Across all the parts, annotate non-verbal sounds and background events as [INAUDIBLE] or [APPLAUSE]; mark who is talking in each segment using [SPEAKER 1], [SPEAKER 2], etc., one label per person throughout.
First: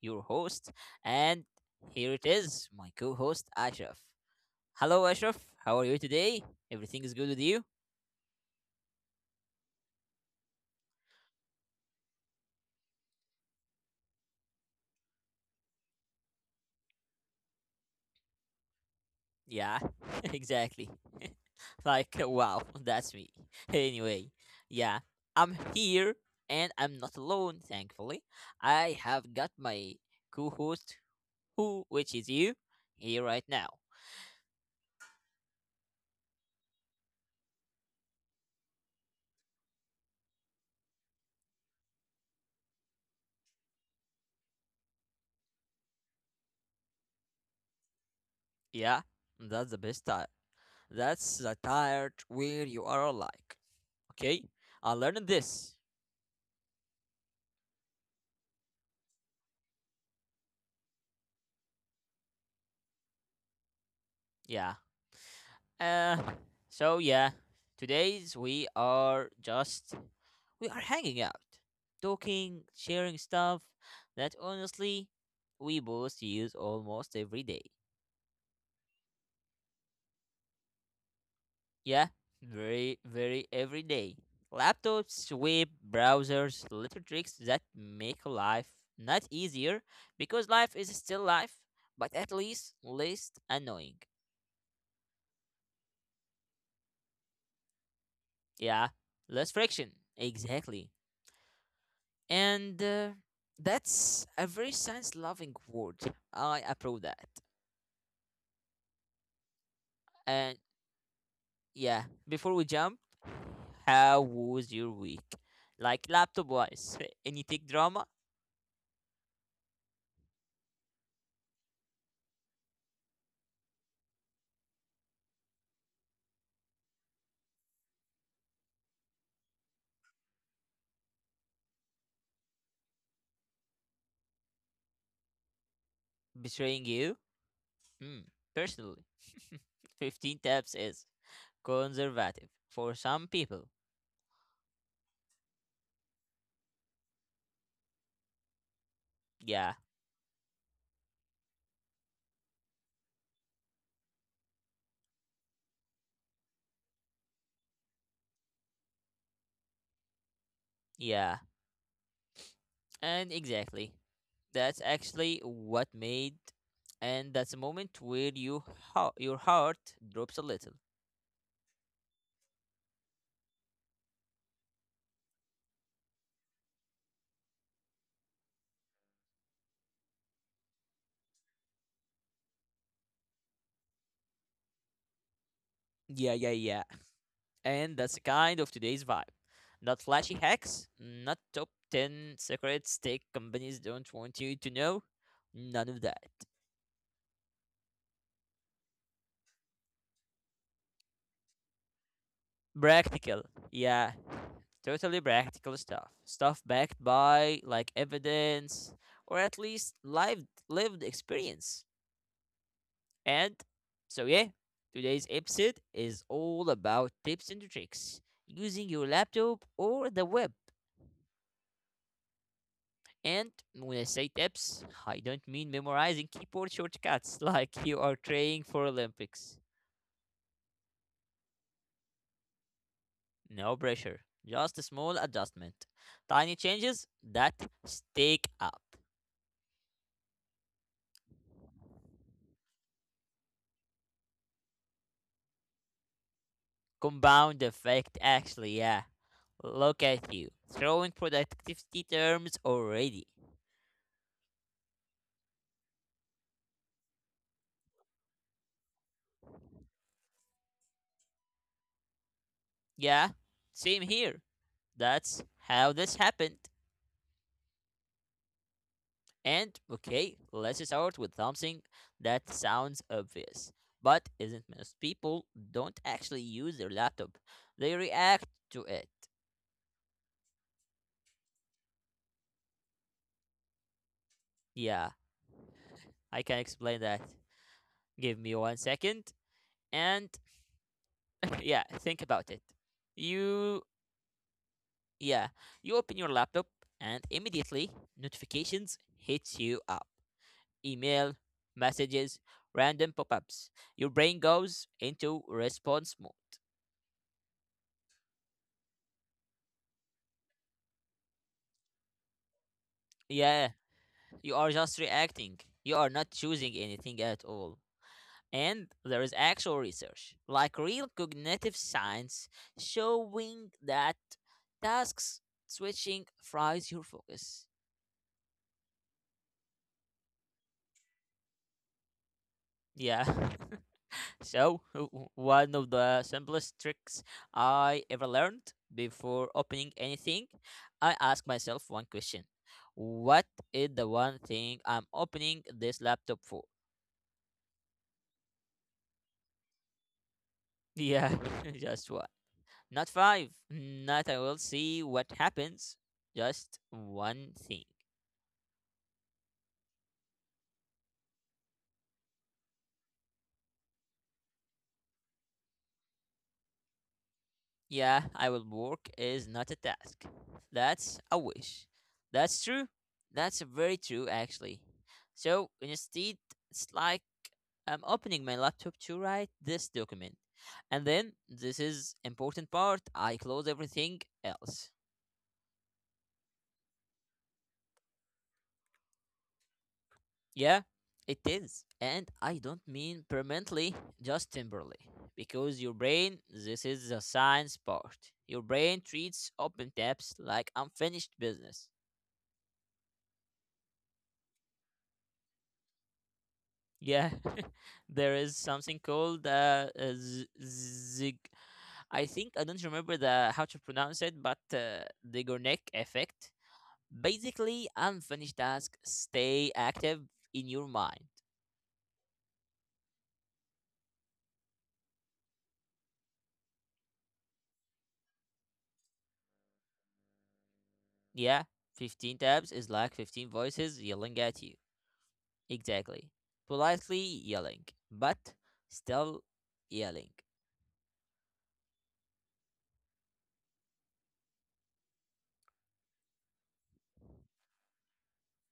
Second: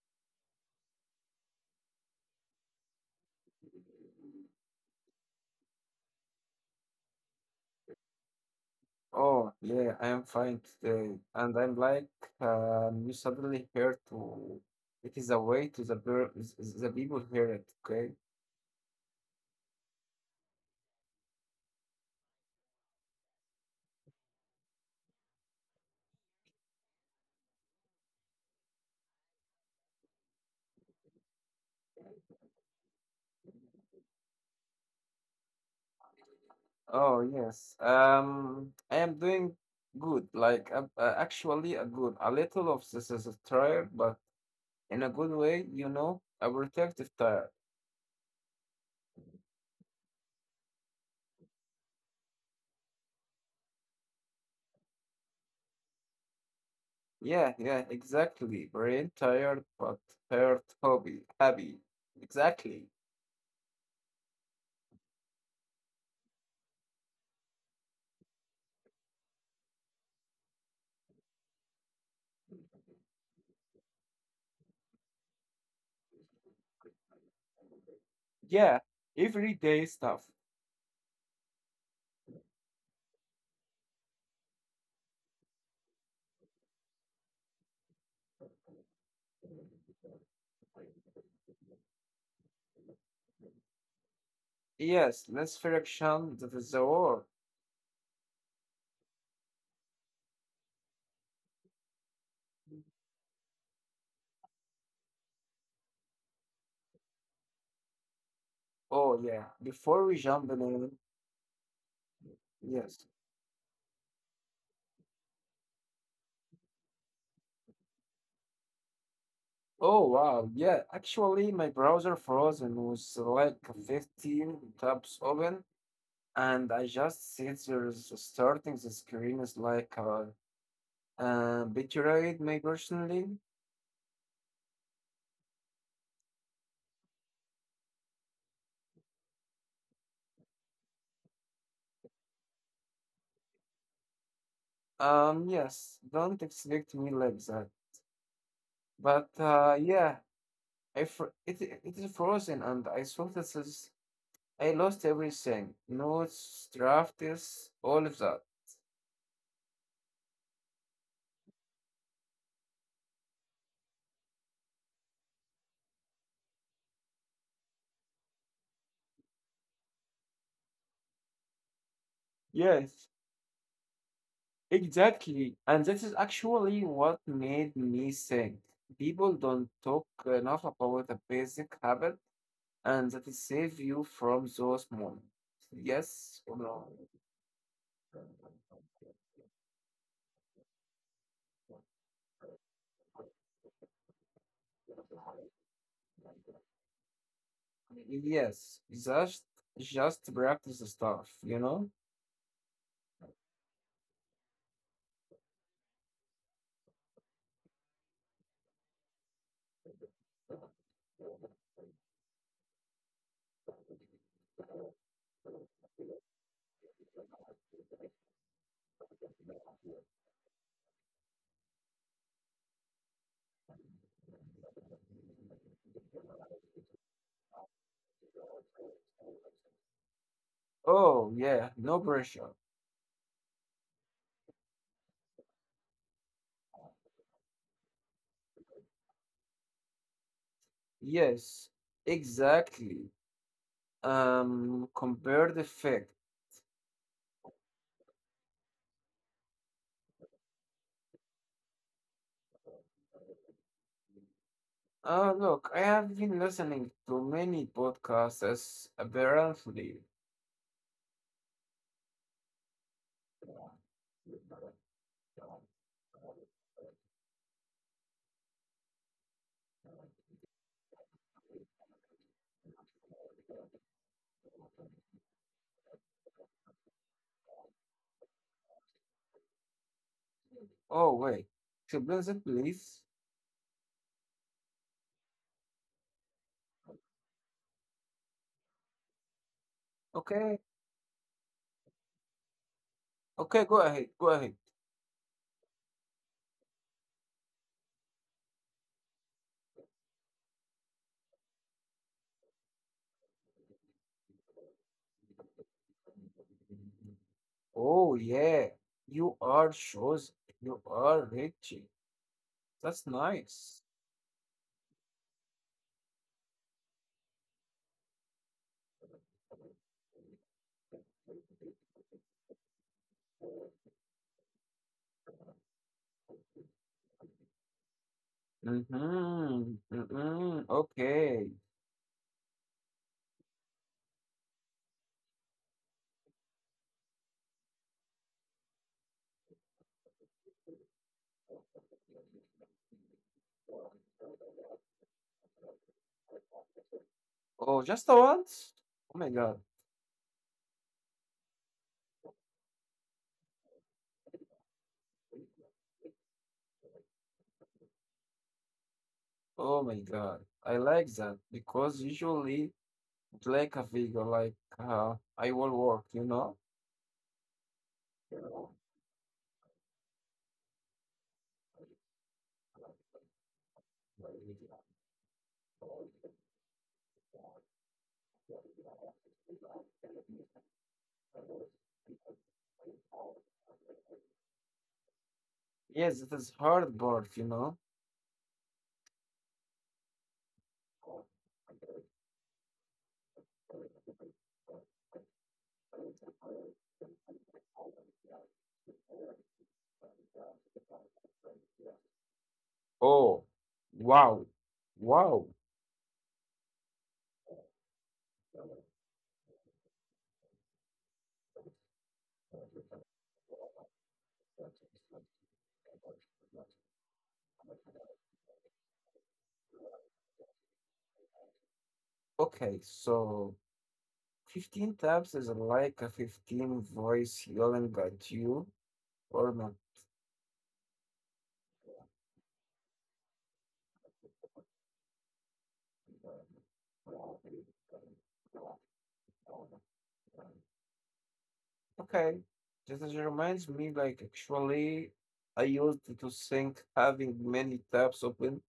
[SPEAKER 1] your host, and here it is, my co host, Ashraf. Hello, Ashraf. How are you today? Everything is good with you?
[SPEAKER 2] Oh, yeah, I am fine today. And I'm like, you suddenly heard to, it is a way to the, the people hear it, okay?
[SPEAKER 1] Yeah, [LAUGHS] exactly. [LAUGHS] Wow, that's me. [LAUGHS] Anyway, yeah, I'm here and I'm not alone, thankfully. I have got my co host, who, which is you, here right now.
[SPEAKER 2] Oh, yes. I am doing good. Like, actually, a good, a little of this is a tired, but in a good way, you know, a protective tired.
[SPEAKER 1] Yeah, that's the best time. That's the tired where you are like, okay? I learned this.
[SPEAKER 2] Yeah, yeah, exactly. Brain tired, but tired hobby, happy. Exactly.
[SPEAKER 1] Yeah. Uh, so yeah, today's we are just we are hanging out, talking, sharing stuff that honestly we both use almost every day.
[SPEAKER 2] Yeah, everyday stuff.
[SPEAKER 1] Yeah, very every day. Laptops, web browsers, little tricks that make life not easier because life is still life, but at least least annoying.
[SPEAKER 2] Yes, let's friction that is the war.
[SPEAKER 1] Yeah, less friction. Exactly. and that's a very science loving word. I approve that.
[SPEAKER 2] Oh yeah, before we
[SPEAKER 1] And
[SPEAKER 2] jump in,
[SPEAKER 1] yeah, before we jump,
[SPEAKER 2] yes.
[SPEAKER 1] how was your week, like laptop wise? [LAUGHS] Any tech drama
[SPEAKER 2] Oh wow, yeah. Actually, my browser froze and was like 15 tabs open, and I just see there's starting the screen is like betrayed me personally.
[SPEAKER 1] betraying you? Hmm, personally. [LAUGHS] 15 tabs is conservative for some people.
[SPEAKER 2] Yes, don't expect me like that. But
[SPEAKER 1] yeah
[SPEAKER 2] yeah, it is frozen, and I thought this is I lost everything. Notes, drafts, all of that.
[SPEAKER 1] yeah and exactly, that's actually what made— and that's a moment where you your heart drops a little.
[SPEAKER 2] Yes, exactly. And that is actually what made me think. People don't talk enough about the basic habit and that is save you from those moments.
[SPEAKER 1] yeah
[SPEAKER 2] Yes
[SPEAKER 1] yeah
[SPEAKER 2] or
[SPEAKER 1] yeah
[SPEAKER 2] no?
[SPEAKER 1] And that's kind of today's vibe. Not flashy hacks, not top 10 secrets tech companies don't want you to know, none of that.
[SPEAKER 2] Yes, just practice the stuff, you know?
[SPEAKER 1] Practical, yeah, totally practical stuff. Stuff backed by like evidence or at least lived experience. And so yeah, today's episode is all about tips and tricks using your laptop or the web. And when I say tips, I don't mean memorizing keyboard shortcuts [LAUGHS] like you are training for Olympics.
[SPEAKER 2] Oh yeah, no pressure.
[SPEAKER 1] No pressure, just a small adjustment. Tiny changes that stick up.
[SPEAKER 2] Yes, exactly. Compare the fact.
[SPEAKER 1] Compound effect, actually, yeah. Look at you, throwing productivity terms already.
[SPEAKER 2] Oh, look, I have been listening to many podcasts apparently.
[SPEAKER 1] Yeah, same here. That's how this happened. And okay, let's start with something that sounds obvious, but isn't. Most people don't actually use their laptop. They react to it.
[SPEAKER 2] Oh, wait. Explain that, please.
[SPEAKER 1] Yeah, I can explain that. Give me 1 second and
[SPEAKER 2] Okay.
[SPEAKER 1] [LAUGHS] yeah, think about it.
[SPEAKER 2] Okay,
[SPEAKER 1] You
[SPEAKER 2] go ahead. Go ahead.
[SPEAKER 1] yeah, you open your laptop and immediately notifications hits you up. Email, messages, random pop-ups. Your brain goes into response mode.
[SPEAKER 2] Oh, yeah. You are shows. You are rich. That's
[SPEAKER 1] Yeah,
[SPEAKER 2] nice.
[SPEAKER 1] you are just reacting. You are not choosing anything at all. And there is actual research, like real cognitive science, showing that tasks switching fries your focus.
[SPEAKER 2] Mm-hmm. Mm-hmm. Okay.
[SPEAKER 1] Yeah. [LAUGHS] So, one of the simplest tricks I ever learned, before opening anything, I ask myself one question. What is the one thing I'm opening this laptop for?
[SPEAKER 2] Oh, just the once? Oh, my God.
[SPEAKER 1] Yeah, [LAUGHS] just one. Not five. Not I will see what happens. Just one thing.
[SPEAKER 2] Oh, my God. I like that because usually it's like a figure, like I will work, you know?
[SPEAKER 1] Yeah, I will work is not a task. That's a wish. That's true. That's very true, actually. So instead, it's like I'm opening my laptop to write this document. And then this is important part. I close everything else.
[SPEAKER 2] Yes, it is hard part, you know.
[SPEAKER 1] Yeah, it is. And I don't mean permanently, just temporarily. Because your brain, this is the science part. Your brain treats open tabs like unfinished business.
[SPEAKER 2] Oh, wow. Wow.
[SPEAKER 1] Yeah, [LAUGHS] there is something called zig. I think I don't remember the how to pronounce it, but the Gornick effect. Basically, unfinished tasks stay active in your mind.
[SPEAKER 2] Okay, so 15 taps is like a 15 voice yelling at you or not.
[SPEAKER 1] Yeah, 15 tabs is like 15 voices yelling at you. Exactly. Politely yelling, but still yelling.
[SPEAKER 2] Okay, just as it reminds me, like actually, I used to think having many tabs open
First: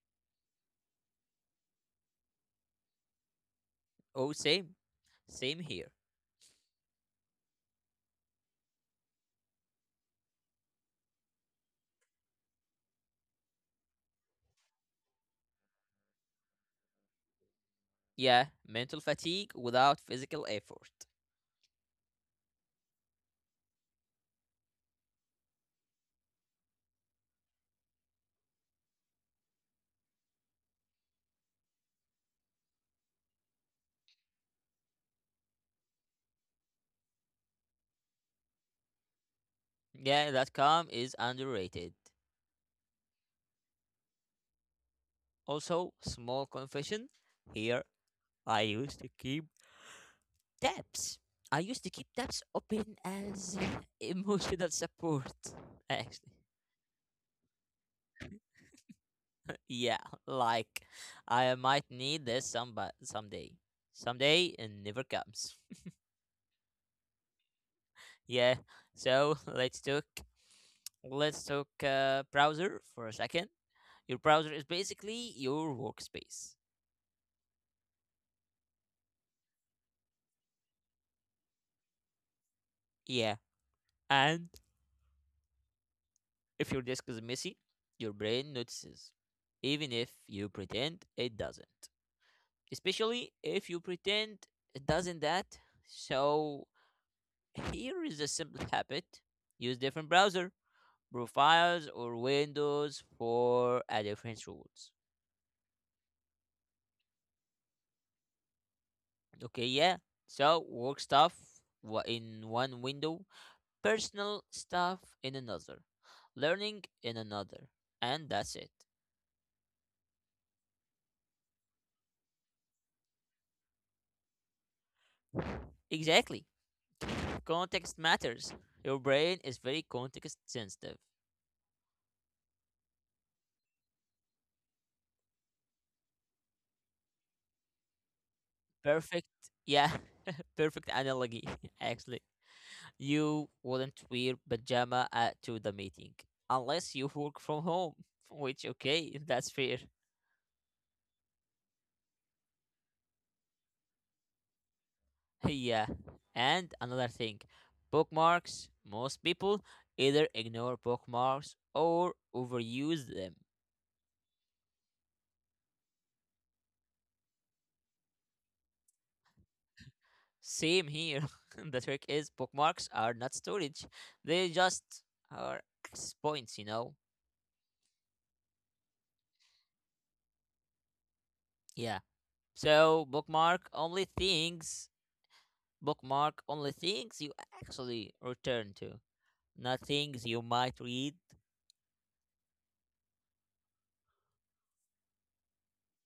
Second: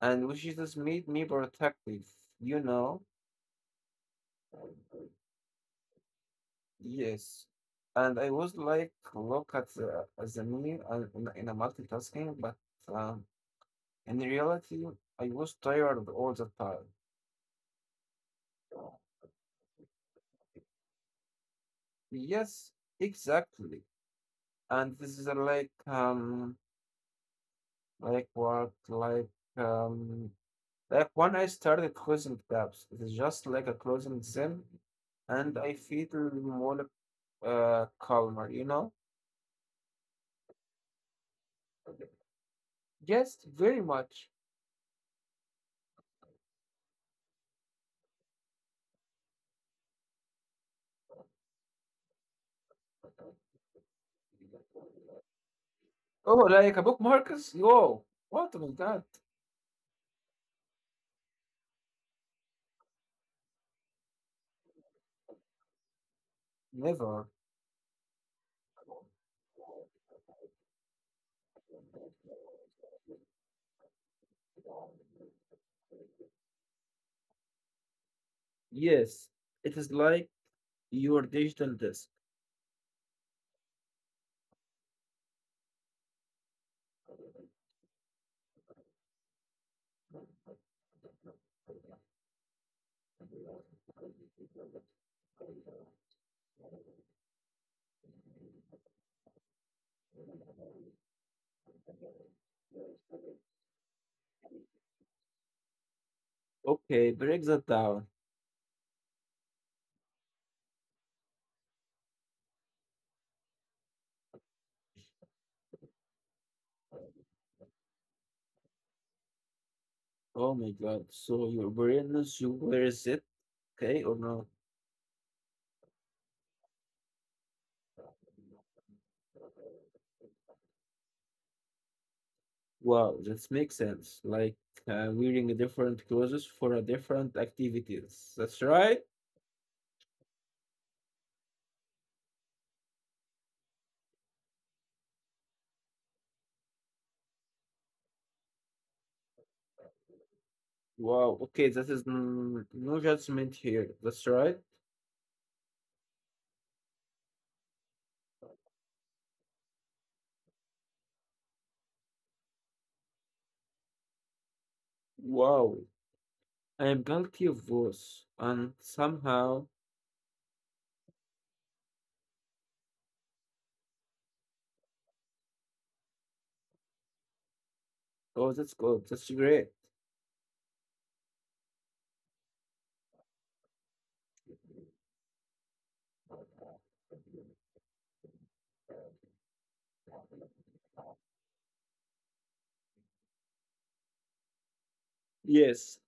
[SPEAKER 2] and which just made me protective, you know?
[SPEAKER 1] Oh, same. Same here.
[SPEAKER 2] Yes. And I was like, look at the, as a me in, a multitasking, but um, in reality, I was tired all the time.
[SPEAKER 1] Yeah, mental fatigue without physical effort.
[SPEAKER 2] Yes, exactly. And this is like what like um like when I started closing tabs, it's just like a closing them and I feel more calmer, you know?
[SPEAKER 1] Yeah, that calm is underrated.
[SPEAKER 2] Yes, very much.
[SPEAKER 1] Also, small confession here. I used to keep tabs. I used to keep tabs open as [LAUGHS] emotional support,
[SPEAKER 2] Oh,
[SPEAKER 1] actually.
[SPEAKER 2] like a book Marcus? Whoa, what was that?
[SPEAKER 1] Yeah, like I might need this someday. Someday it never comes.
[SPEAKER 2] Never.
[SPEAKER 1] Yeah. So let's talk. Let's talk browser for a second. Your browser is basically your workspace.
[SPEAKER 2] Yes, it is like your digital disk.
[SPEAKER 1] Yeah. And if your disk is messy, your brain notices, even if you pretend it doesn't. Especially if you pretend it doesn't that. So here is a simple habit: use different browser profiles or windows for a different rules.
[SPEAKER 2] Okay, break that down.
[SPEAKER 1] Okay, yeah. So work stuff in one window, personal stuff in another, learning in another, and that's it.
[SPEAKER 2] Oh my God. So your awareness, you wear it, okay, or not?
[SPEAKER 1] Exactly. Context matters. Your brain is very context sensitive.
[SPEAKER 2] Wow, that makes sense. Like wearing a different clothes for a different activities. That's right.
[SPEAKER 1] Perfect. Yeah, [LAUGHS] perfect analogy, [LAUGHS] actually. You wouldn't wear pajama at, to the meeting unless you work from home, [LAUGHS] which, okay, that's fair.
[SPEAKER 2] Wow. Okay, that is no judgment here. That's right.
[SPEAKER 1] [LAUGHS] yeah. And another thing, bookmarks. Most people either ignore bookmarks or overuse them.
[SPEAKER 2] Wow. I am guilty of those, and somehow,
[SPEAKER 1] Same here. [LAUGHS] The trick is bookmarks are not storage. They just are access points, you know?
[SPEAKER 2] oh, that's good. That's great.
[SPEAKER 1] Yeah. So bookmark only things you actually return to. Not things you might read.
[SPEAKER 2] Yes,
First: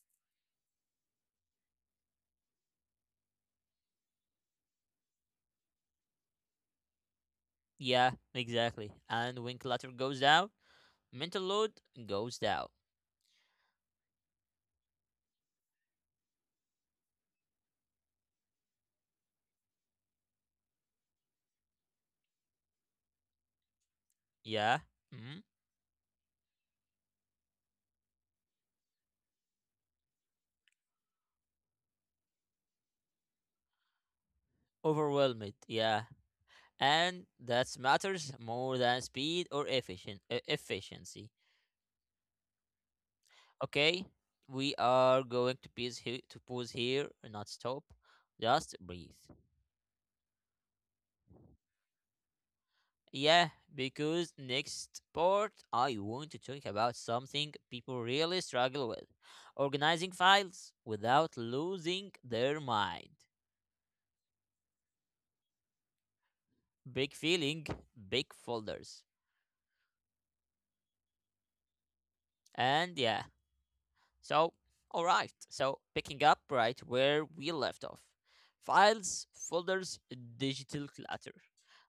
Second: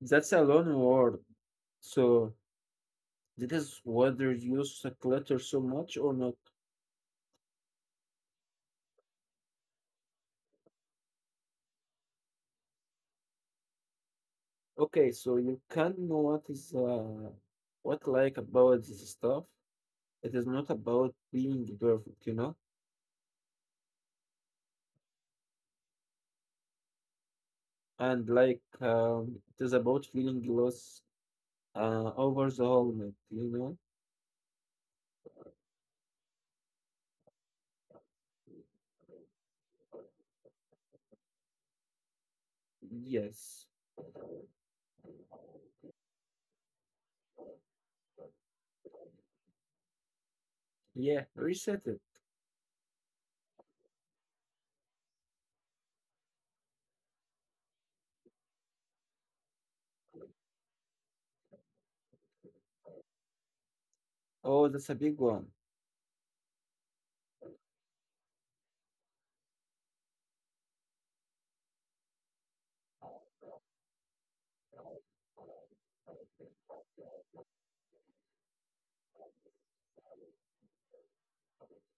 [SPEAKER 2] that's a loan word. So, this is whether you use a clutter so much or not.
[SPEAKER 1] Yeah, exactly. And when clutter goes down, mental load goes down.
[SPEAKER 2] Okay, so you can know what is what like about this stuff. It is not about being perfect, you know,
[SPEAKER 1] Yeah. Hmm?
[SPEAKER 2] and it is about feeling loss over the helmet, you know.
[SPEAKER 1] Overwhelmed, yeah. And that matters more than speed or efficiency.
[SPEAKER 2] Yes,
[SPEAKER 1] Okay, we are going to pause here, not stop, just breathe.
[SPEAKER 2] yeah, reset it.
[SPEAKER 1] Yeah, because next part I want to talk about something people really struggle with: organizing files without losing their mind.
[SPEAKER 2] Oh, that's a big one.
[SPEAKER 1] Big feeling, big folders, and yeah, so, all right. So, picking up right where we left off: files, folders, digital clutter.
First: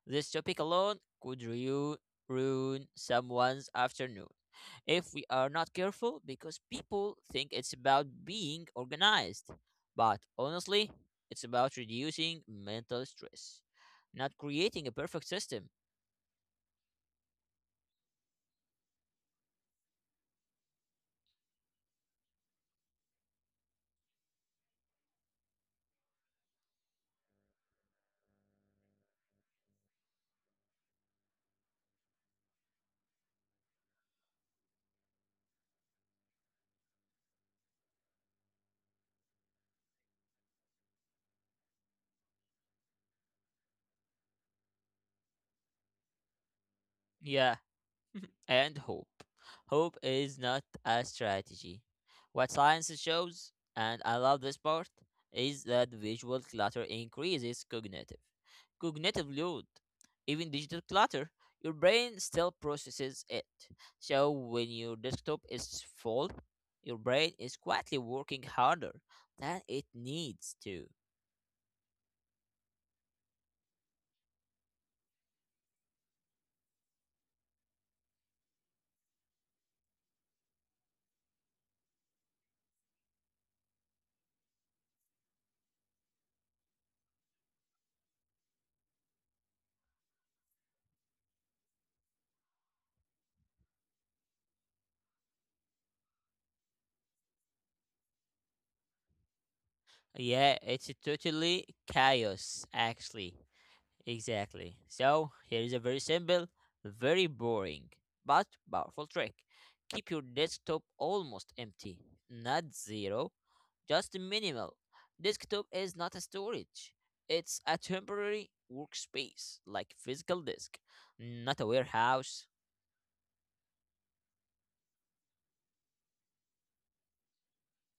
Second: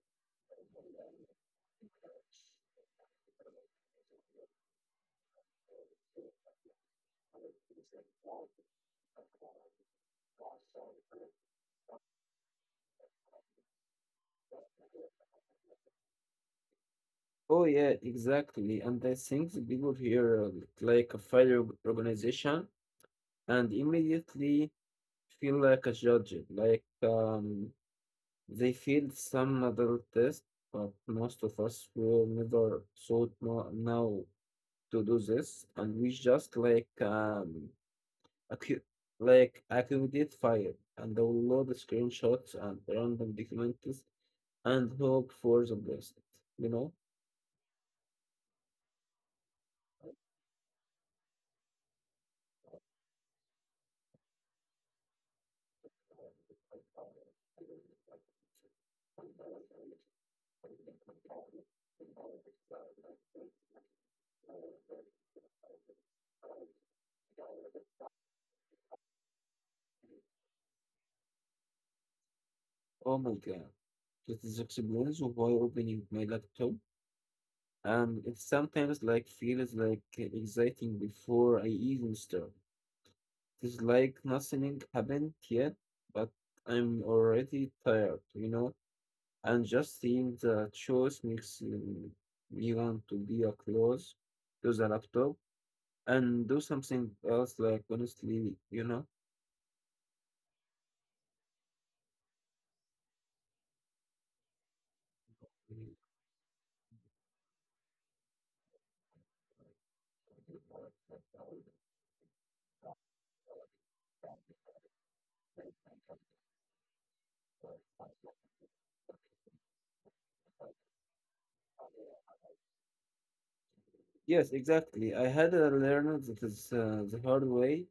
[SPEAKER 1] This topic alone could ruin someone's afternoon if we are not careful because people think it's about being organized. But honestly, it's about reducing mental stress, not creating a perfect system.
[SPEAKER 2] Oh yeah, exactly. And I think the people here like a fire organization and immediately feel like a judge, they failed some other tests, but most of us were never thought now to do this, and we just accu- like accumulate fire and download screenshots and random documents and hope for the best. You know?
[SPEAKER 1] Yeah, and hope. Hope is not a strategy. What science shows, and I love this part, is that visual clutter increases cognitive. Cognitive load, even digital clutter, your brain still processes it. So when your desktop is full, your brain is quietly working harder than it needs to.
[SPEAKER 2] Oh my god. This is experience while opening my laptop, and it sometimes like feels like exciting before I even start. It's like nothing happened yet, but I'm already tired, you know, and just seeing the choice makes me want to be a close to the laptop and do something else, like honestly, you know.
[SPEAKER 1] Yeah, it's a totally chaos actually. Exactly. So, here is a very simple, very boring, but powerful trick. Keep your desktop almost empty, not zero, just minimal. Desktop is not a storage, it's a temporary workspace, like physical disk, not a warehouse.
[SPEAKER 2] Yes, exactly. I had a learner that is the hard way,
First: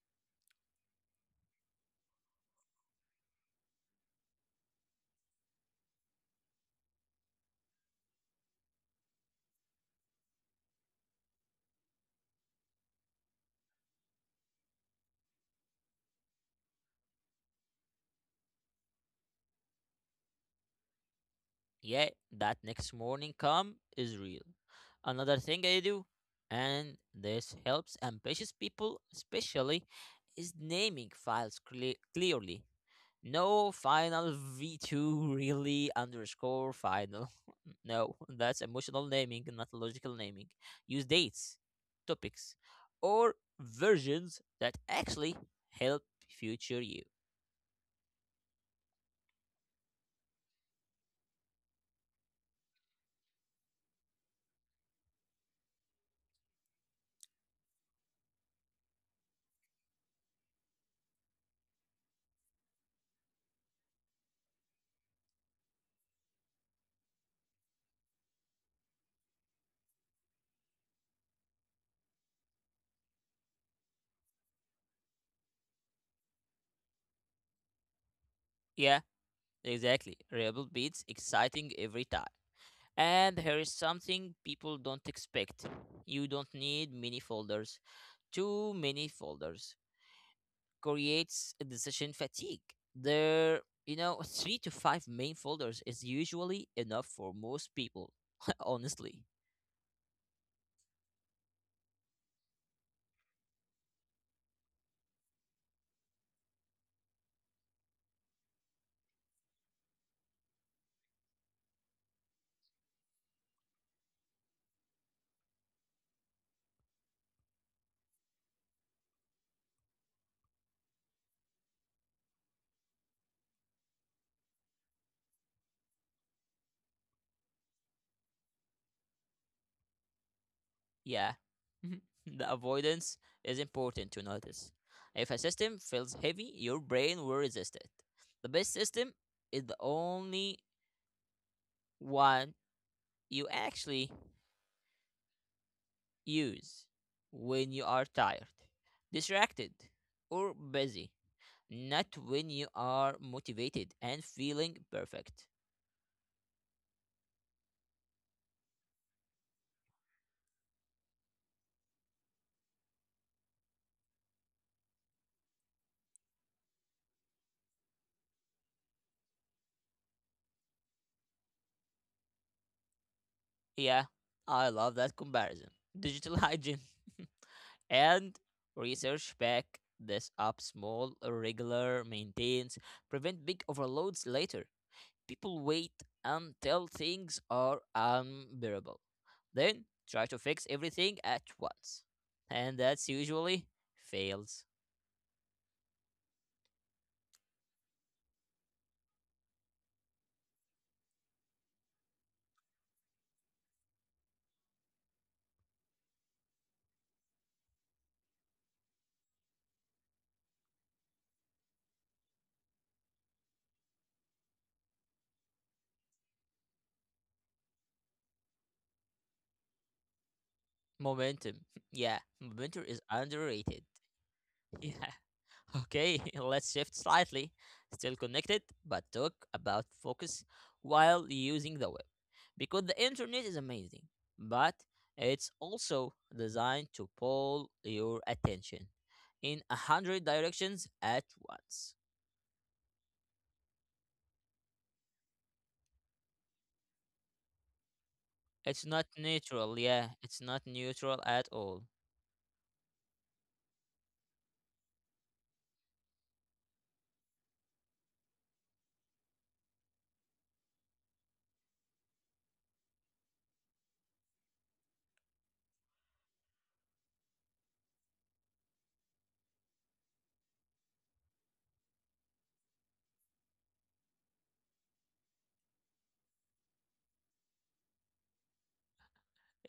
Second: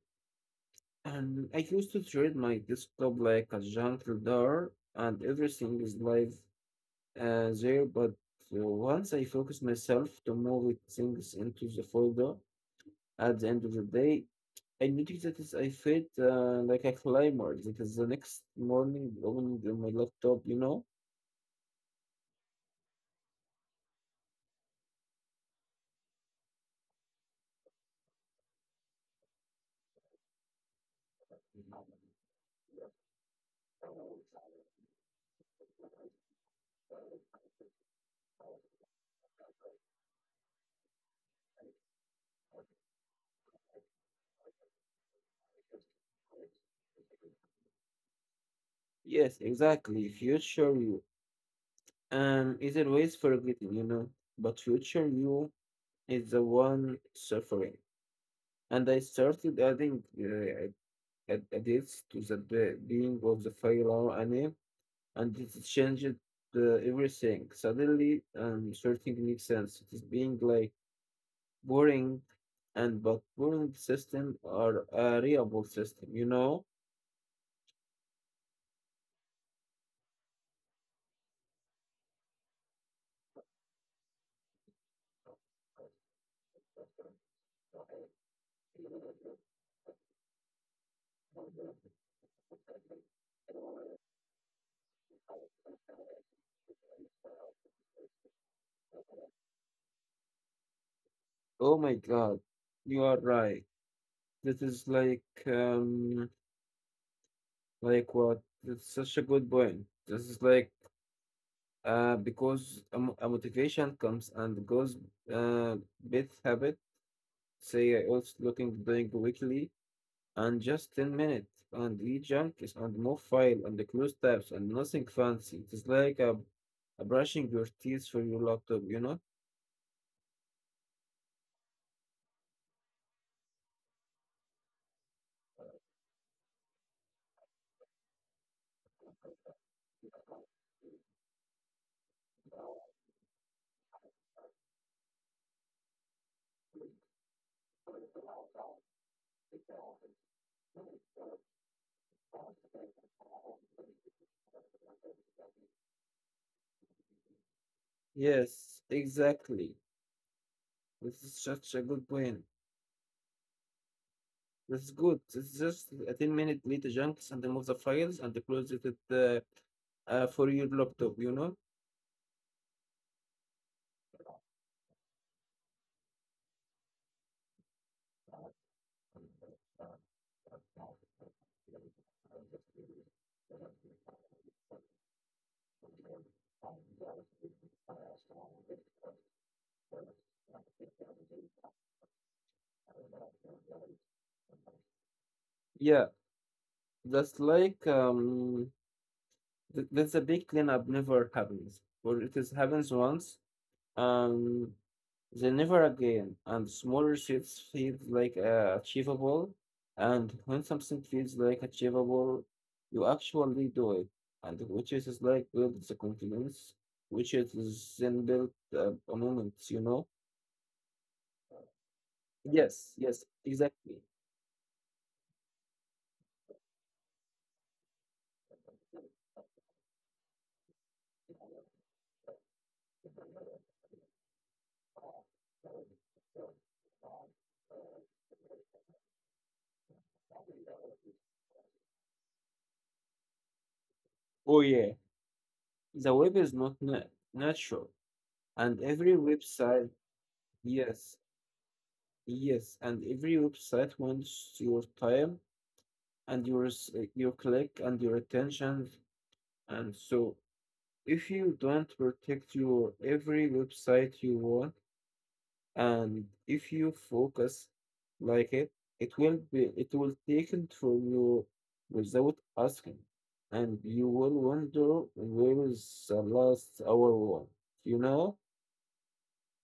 [SPEAKER 2] and I used to treat my desktop like a junk drawer, and everything is live there, but once I focus myself to move it things into the folder at the end of the day, I noticed I felt like a climber because the next morning opening on my laptop, you know?
[SPEAKER 1] Yeah, that next morning come is real. Another thing I do, and this helps ambitious people especially, is naming files clearly. No final v2 really underscore final. [LAUGHS] No, that's emotional naming, not logical naming. Use dates, topics, or versions that actually help future you.
[SPEAKER 2] Yes, exactly. Future you. Is always forgetting, you know? But future you is the one suffering. And I started adding edits to the being of the file or anime and it changed uh, everything. Suddenly, searching makes sense. It is being like boring, and but boring system are a reliable system. You know?
[SPEAKER 1] Yeah, exactly. Rebel beats exciting every time. And here is something people don't expect. You don't need many folders. Too many folders creates a decision fatigue. There, you know, [LAUGHS] 3 to 5 main folders is usually enough for most people, [LAUGHS] honestly.
[SPEAKER 2] Oh my God, you are right. This is like what? It's such a good point. This is like because a, a motivation comes and goes. Uh, bit habit. Say I also looking doing weekly and just 10 minutes. And eat junkies and move file and the close tabs and nothing fancy. It is like a brushing your teeth for your laptop, you know?
[SPEAKER 1] Yeah. [LAUGHS] The avoidance is important to notice. If a system feels heavy, your brain will resist it. The best system is the only one you actually use when you are tired, distracted, or busy, not when you are motivated and feeling perfect.
[SPEAKER 2] Yes, exactly. This is such a good point. This is good. It's just a 10 minute later junkies and remove the files and close it uh, for your laptop, you know?
[SPEAKER 1] Yeah, I love that comparison. Digital hygiene. [LAUGHS] And research back this up. Small, regular maintenance prevent big overloads later. People wait until things are unbearable. Then try to fix everything at once. And that's usually fails.
[SPEAKER 2] Yeah, that's that's a big cleanup never happens. Or it is happens once. Um Then never again, and smaller shifts feel like achievable. And when something feels like achievable, you actually do it. And which is like build the confidence, which is then built a moment, you know?
[SPEAKER 1] Momentum. [LAUGHS] Yeah, momentum
[SPEAKER 2] Yes,
[SPEAKER 1] is
[SPEAKER 2] yes,
[SPEAKER 1] underrated.
[SPEAKER 2] exactly.
[SPEAKER 1] [LAUGHS] Yeah. Okay, [LAUGHS] let's shift slightly. Still connected, but talk about focus while using the web. Because the internet is amazing, but it's also designed to pull your attention in 100 directions at once.
[SPEAKER 2] Oh, yeah. The web is not natural. And
[SPEAKER 1] It's not
[SPEAKER 2] every
[SPEAKER 1] neutral,
[SPEAKER 2] website,
[SPEAKER 1] yeah, it's not
[SPEAKER 2] yes,
[SPEAKER 1] neutral at all.
[SPEAKER 2] yes, and every website wants your time and your, your click and your attention. And so if you don't protect your every website you want, and if you focus like it will be it will take it from you without asking, and you will wonder where is the last hour one. You know?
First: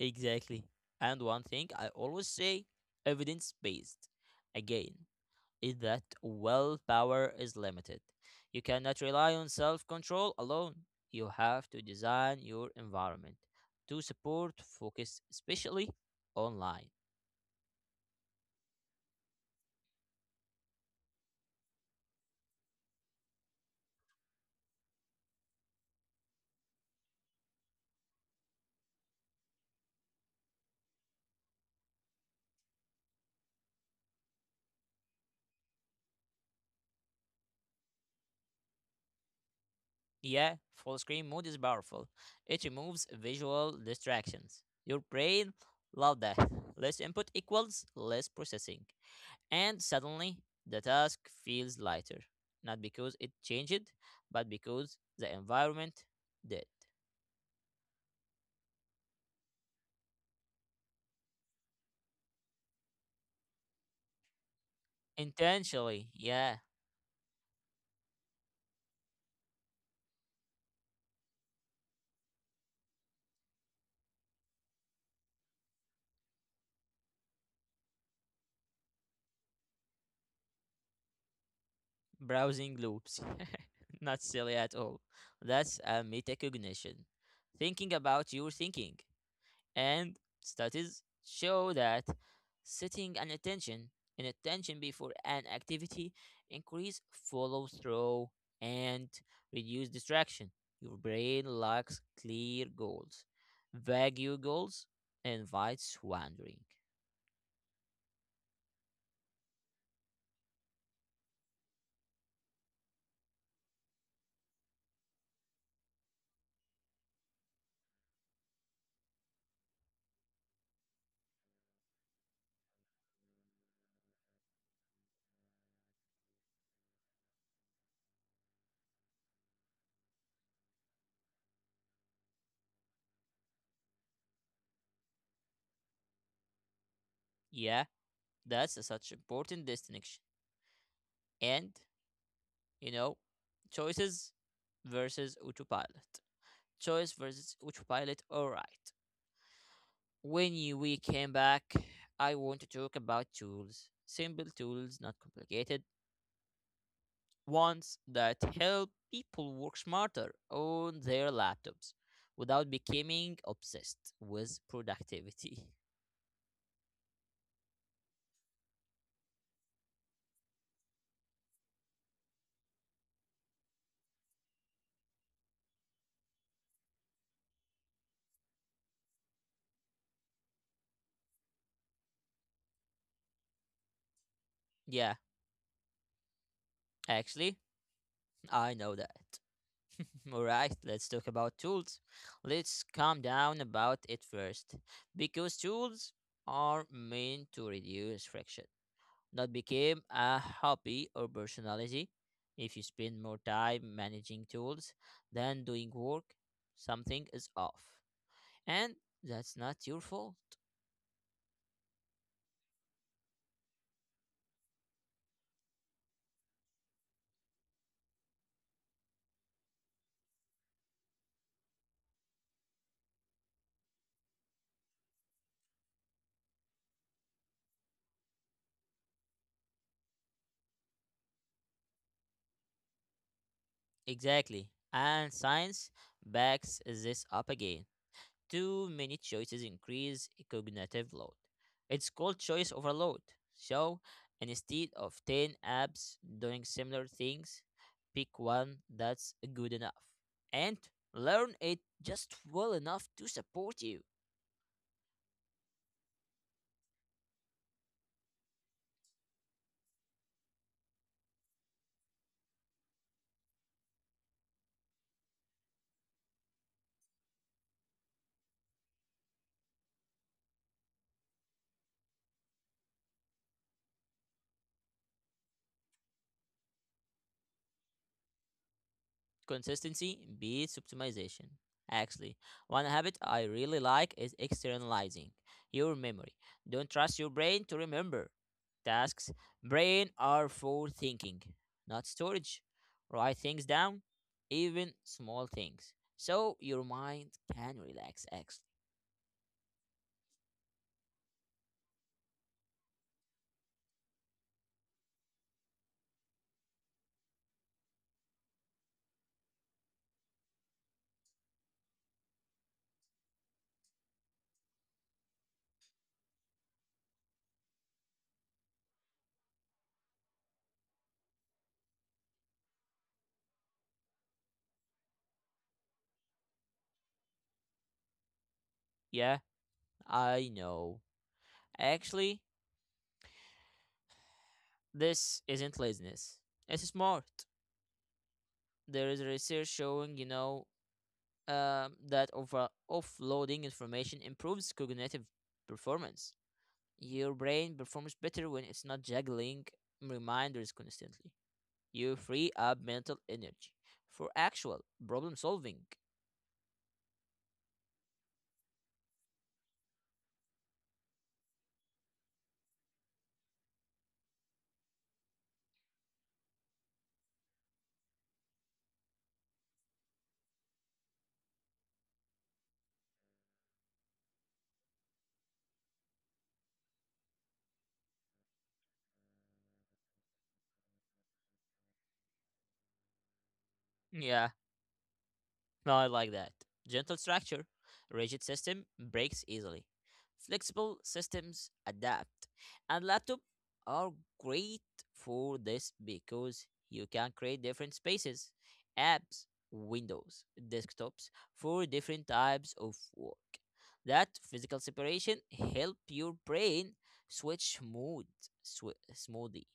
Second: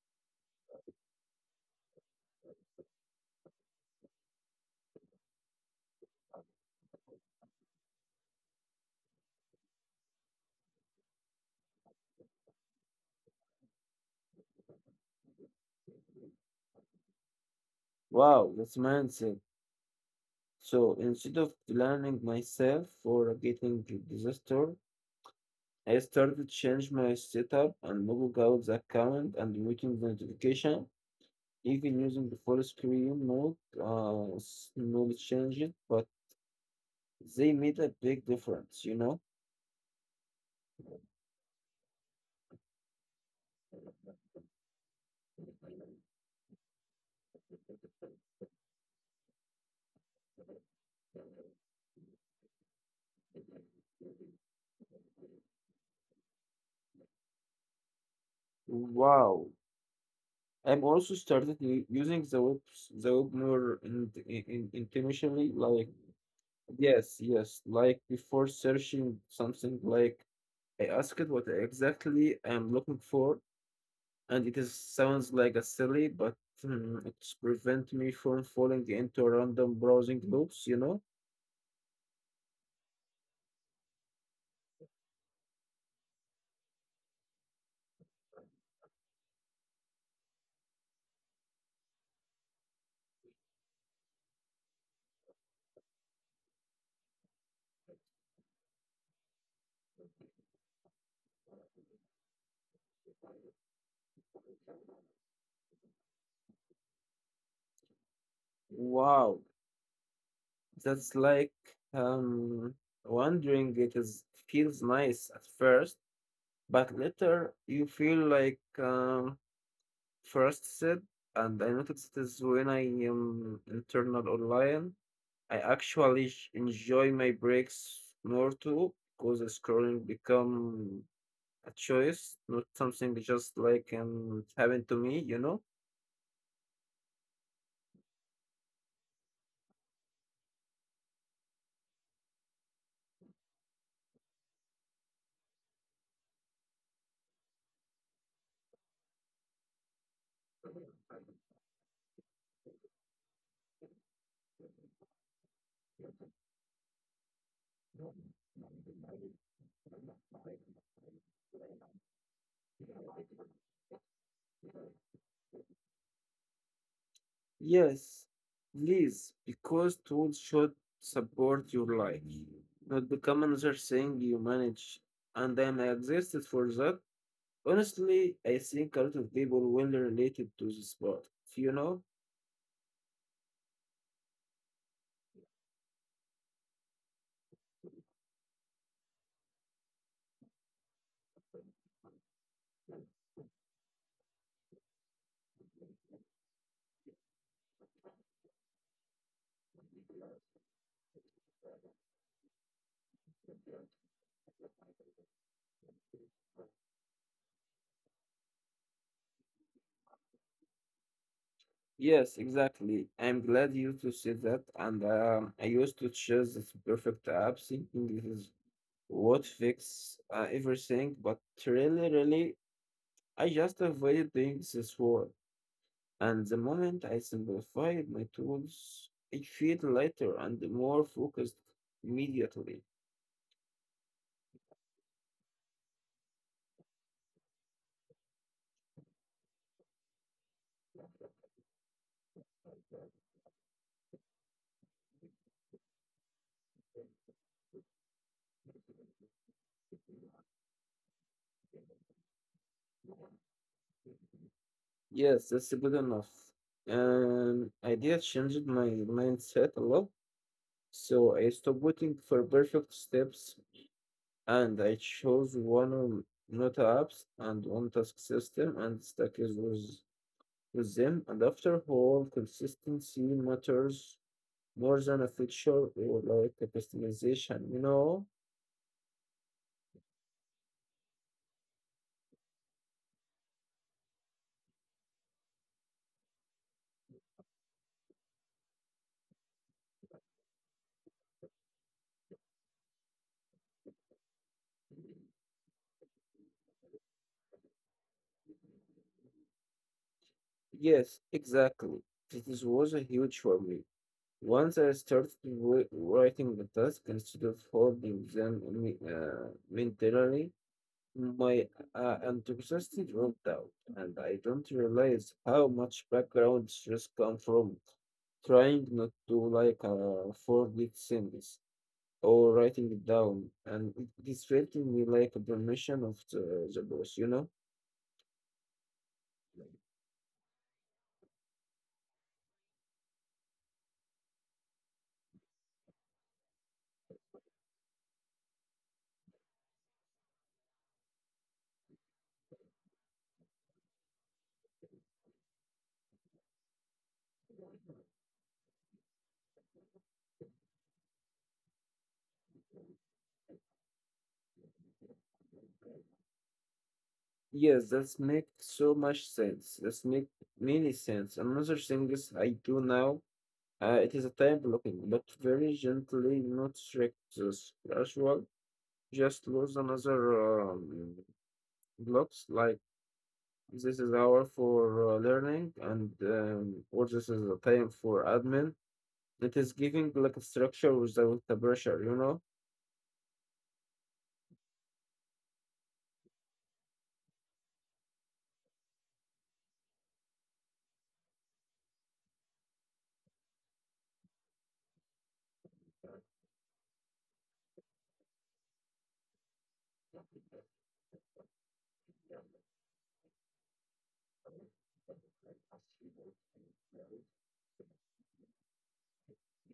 [SPEAKER 1] Exactly. And one thing I always say: evidence based. Again, is that willpower is limited. You cannot rely on self control alone. You have to design your environment to support focus, especially online.
[SPEAKER 2] Wow, that's mindset. So instead of blaming myself for getting the disaster, I started change my setup and log out the account and waiting the notification even using the full screen mode, slowly changed, but they made a big difference, you know?
[SPEAKER 1] Yeah, full screen mode is powerful. It removes visual distractions. Your brain loves that. Less input equals less processing. And suddenly, the task feels lighter. Not because it changed, but because the environment did.
[SPEAKER 2] Wow. I'm also started using the web, more intentionally, like,
[SPEAKER 1] Intentionally, yeah.
[SPEAKER 2] yes, yes, like before searching something, like I asked it what exactly I'm looking for, and it is sounds like a silly, but it's prevent me from falling into random browsing loops, you know?
[SPEAKER 1] Browsing loops. [LAUGHS] Not silly at all. That's a metacognition. Thinking about your thinking. And studies show that setting an attention before an activity, increase follow through and reduce distraction. Your brain lacks clear goals. Vague goals invites wandering.
[SPEAKER 2] Wow. That's um, wondering it is feels nice at first, but later you feel frustrated. And I noticed this when I am internal online. I actually enjoy my breaks more too because scrolling become a choice, not something just happened to me, you know.
[SPEAKER 1] Yeah, that's a such important distinction. And you know, choices versus autopilot. Choice versus autopilot. All right. We came back, I want to talk about tools. Simple tools, not complicated ones that help people work smarter on their laptops without becoming obsessed with productivity. [LAUGHS]
[SPEAKER 2] Yes, please, because tools should support your life, not become another thing you manage. And then I existed for that. Honestly, I think a lot of people will relate it to this part. You know?
[SPEAKER 1] Yeah, actually, I know that. [LAUGHS] All right, let's talk about tools. Let's calm down about it first, because tools are meant to reduce friction, not become a hobby or personality. If you spend more time managing tools than doing work, something is off, and that's not your fault.
[SPEAKER 2] Yes, exactly. I'm glad you to say that. And I used to choose this perfect app, thinking this is what fix everything. But really, really, I just avoided doing this work. And the moment I simplified my tools, I feel lighter and more focused immediately.
[SPEAKER 1] Exactly, and science backs this up again. Too many choices increase cognitive load. It's called choice overload. So instead of 10 apps doing similar things, pick one that's good enough and learn it just well enough to support you.
[SPEAKER 2] Yes, that's good enough. Idea changed my mindset a lot. So I stopped waiting for perfect steps and I chose one on Nota apps and one task system and stuck is with them. And after all, consistency matters more than a feature or like a customization, you know?
[SPEAKER 1] Consistency beats optimization. Actually, one habit I really like is externalizing your memory. Don't trust your brain to remember tasks. Brain are for thinking, not storage. Write things down, even small things, so your mind can relax. Actually,
[SPEAKER 2] Yes, exactly. This was a huge for me. Once I started writing the task instead of holding them mentally, my enthusiasm dropped out, and I don't realize how much background stress comes from trying not to like forget things or writing it down, and it is treating me like a permission of the boss, you know?
[SPEAKER 1] yeah, I know. Actually, this isn't laziness. It's smart. There is research showing, that over offloading information improves cognitive performance. Your brain performs better when it's not juggling reminders constantly. You free up mental energy for actual problem solving.
[SPEAKER 2] Yes, that's make so much sense. That's make many sense. Another thing is I do now. It is a time blocking, but very gently, not strict as usual. Just lose another. Blocks like this is hour for learning and or this is a time for admin it is giving like a structure without the pressure you know
[SPEAKER 1] Yeah, no, I like that. Gentle structure. Rigid system breaks easily. Flexible systems adapt. And laptop are great for this because you can create different spaces, apps, windows, desktops for different types of work. That physical separation help your brain switch mood swi smoothly.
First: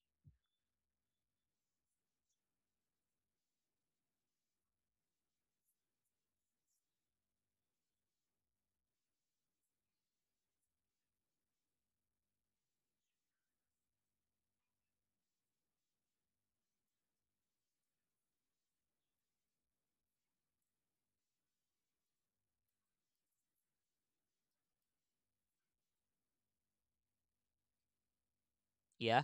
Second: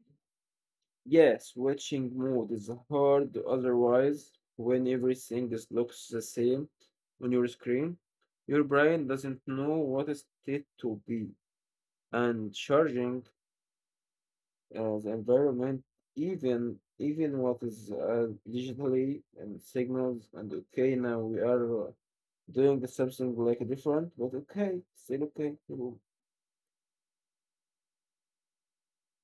[SPEAKER 2] yeah switching mode is hard otherwise when everything is looks the same on your screen your brain doesn't know what is it to be and charging the environment even what is digitally and signals and okay now we are doing something like different, but okay, still okay. Cool.
[SPEAKER 1] Yeah,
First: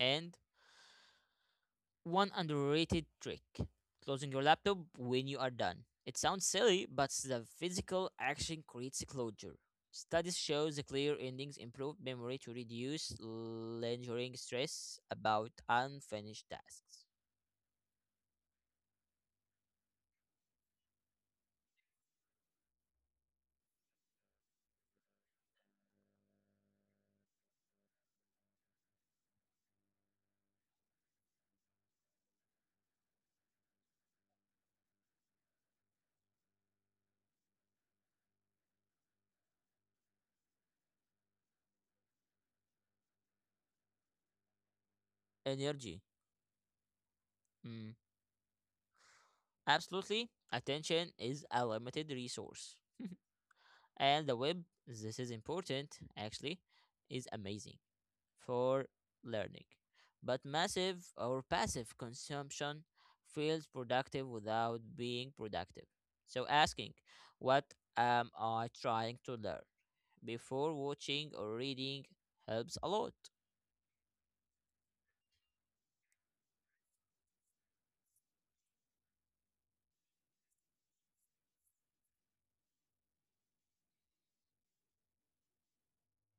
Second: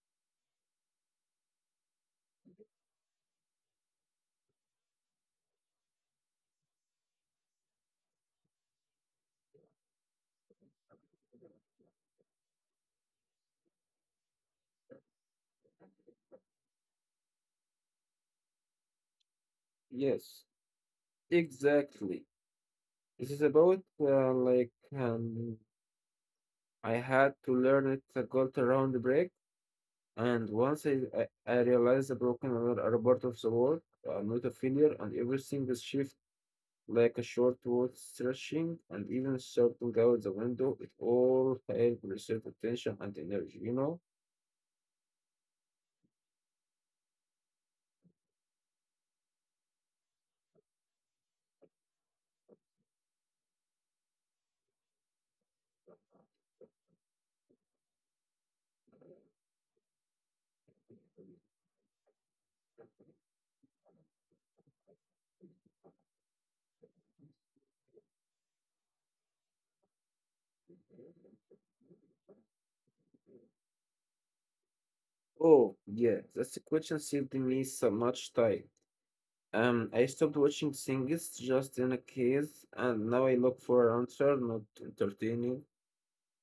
[SPEAKER 1] and one underrated trick closing your laptop when you are done. It sounds silly, but the physical action creates a closure. Studies show the clear endings improve memory to reduce lingering stress about unfinished tasks.
[SPEAKER 2] Yes, exactly. This is about um, I had to learn it. I got around the break, and once I realized the broken are a part of the world, not a failure, and everything is shift like a short word stretching, and even shouting out the window. It all helped reset attention and energy. You know.
[SPEAKER 1] Energy. Mm, absolutely, attention is a limited resource. And the web, this is important actually, is amazing for learning. But massive or passive consumption feels productive without being productive. So asking, what am I trying to learn before watching or reading helps a lot.
[SPEAKER 2] Oh yeah, that's the question saved me so much time. I stopped watching things just in a case, and now I look for an answer, not entertaining.